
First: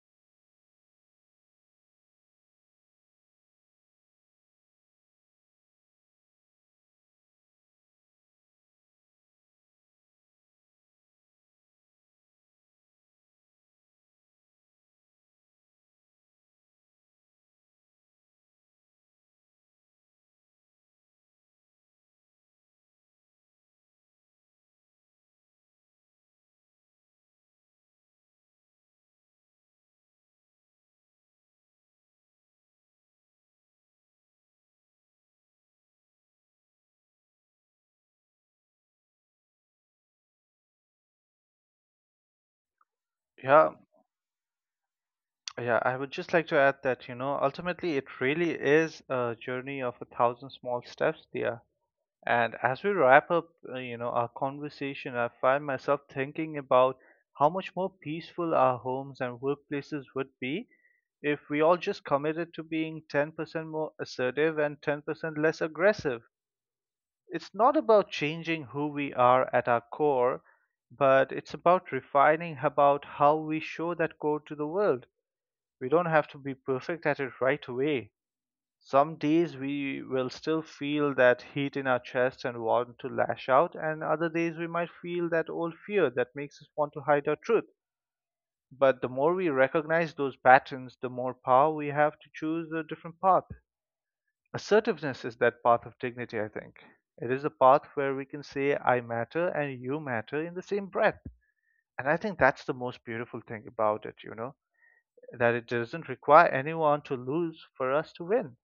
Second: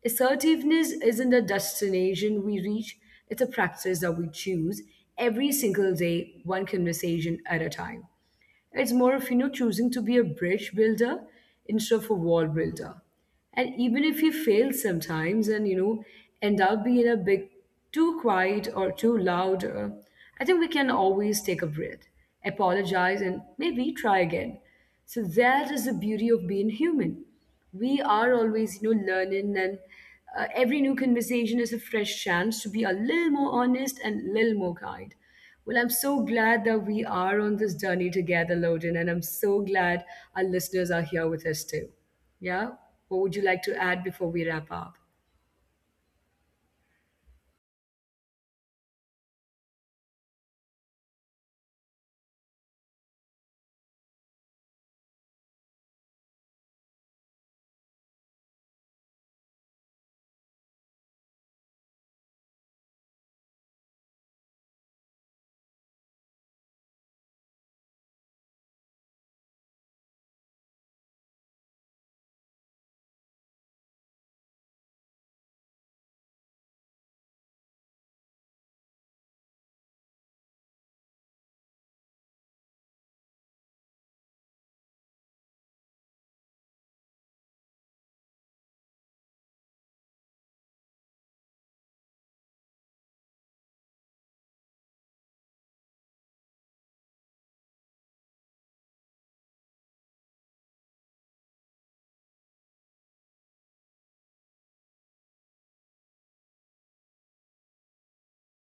assertiveness isn't a destination we reach, it's a practice that we choose every single day, one conversation at a time. It's more of, you know, choosing to be a bridge builder instead of a wall builder. And even if you fail sometimes and, you know, end up being a bit too quiet or too loud, I think we can always take a breath, apologize, and maybe try again. So that is the beauty of being human. We are always, you know, learning, and every new conversation is a fresh chance to be a little more honest and a little more kind. Well, I'm so glad that we are on this journey together, Loden, and I'm so glad our listeners are here with us too. Yeah? What would you like
Yeah,
to add before we wrap up?
yeah, I would just like to add that, you know, ultimately it really is a journey of a thousand small steps there. And as we wrap up, you know, our conversation, I find myself thinking about how much more peaceful our homes and workplaces would be if we all just committed to being 10% more assertive and 10% less aggressive. It's not about changing who we are at our core, but it's about refining about how we show that core to the world. We don't have to be perfect at it right away. Some days we will still feel that heat in our chest and want to lash out, and other days we might feel that old fear that makes us want to hide our truth. But the more we recognize those patterns, the more power we have to choose a different path. Assertiveness is that path of dignity, I think. It is a path where we can say, I matter and you matter in the same breath. And I think that's the most beautiful thing about it, you know, that it doesn't require anyone to lose for us to win.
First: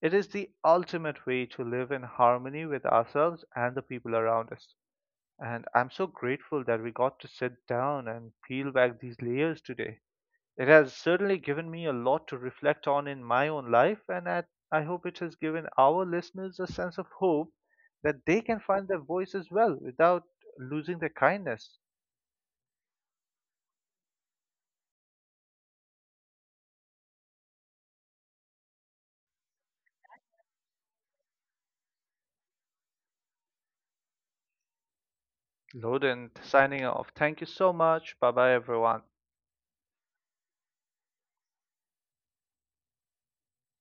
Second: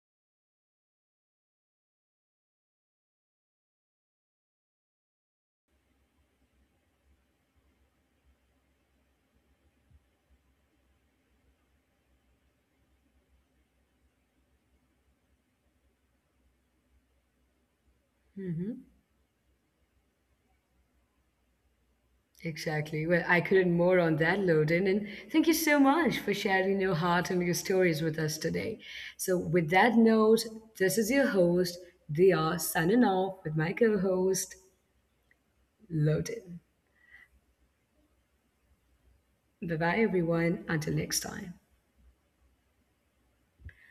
It is the ultimate way to live in harmony with ourselves and the people around us. And I'm so grateful that we got to sit down and peel back these layers today. It has certainly given me a lot to reflect on in my own life, and I hope it has given our listeners a sense of hope that they can
Hmm.
find their voice as well without losing their kindness.
Exactly. Well, I couldn't more on that, Loden. And thank you so much for sharing your heart and your stories with us today. So, with that note, this is your host, Dia, signing off with my co host,
Loden
Loden.
signing off. Thank you so much. Bye bye, everyone.
Bye bye, everyone. Until next time.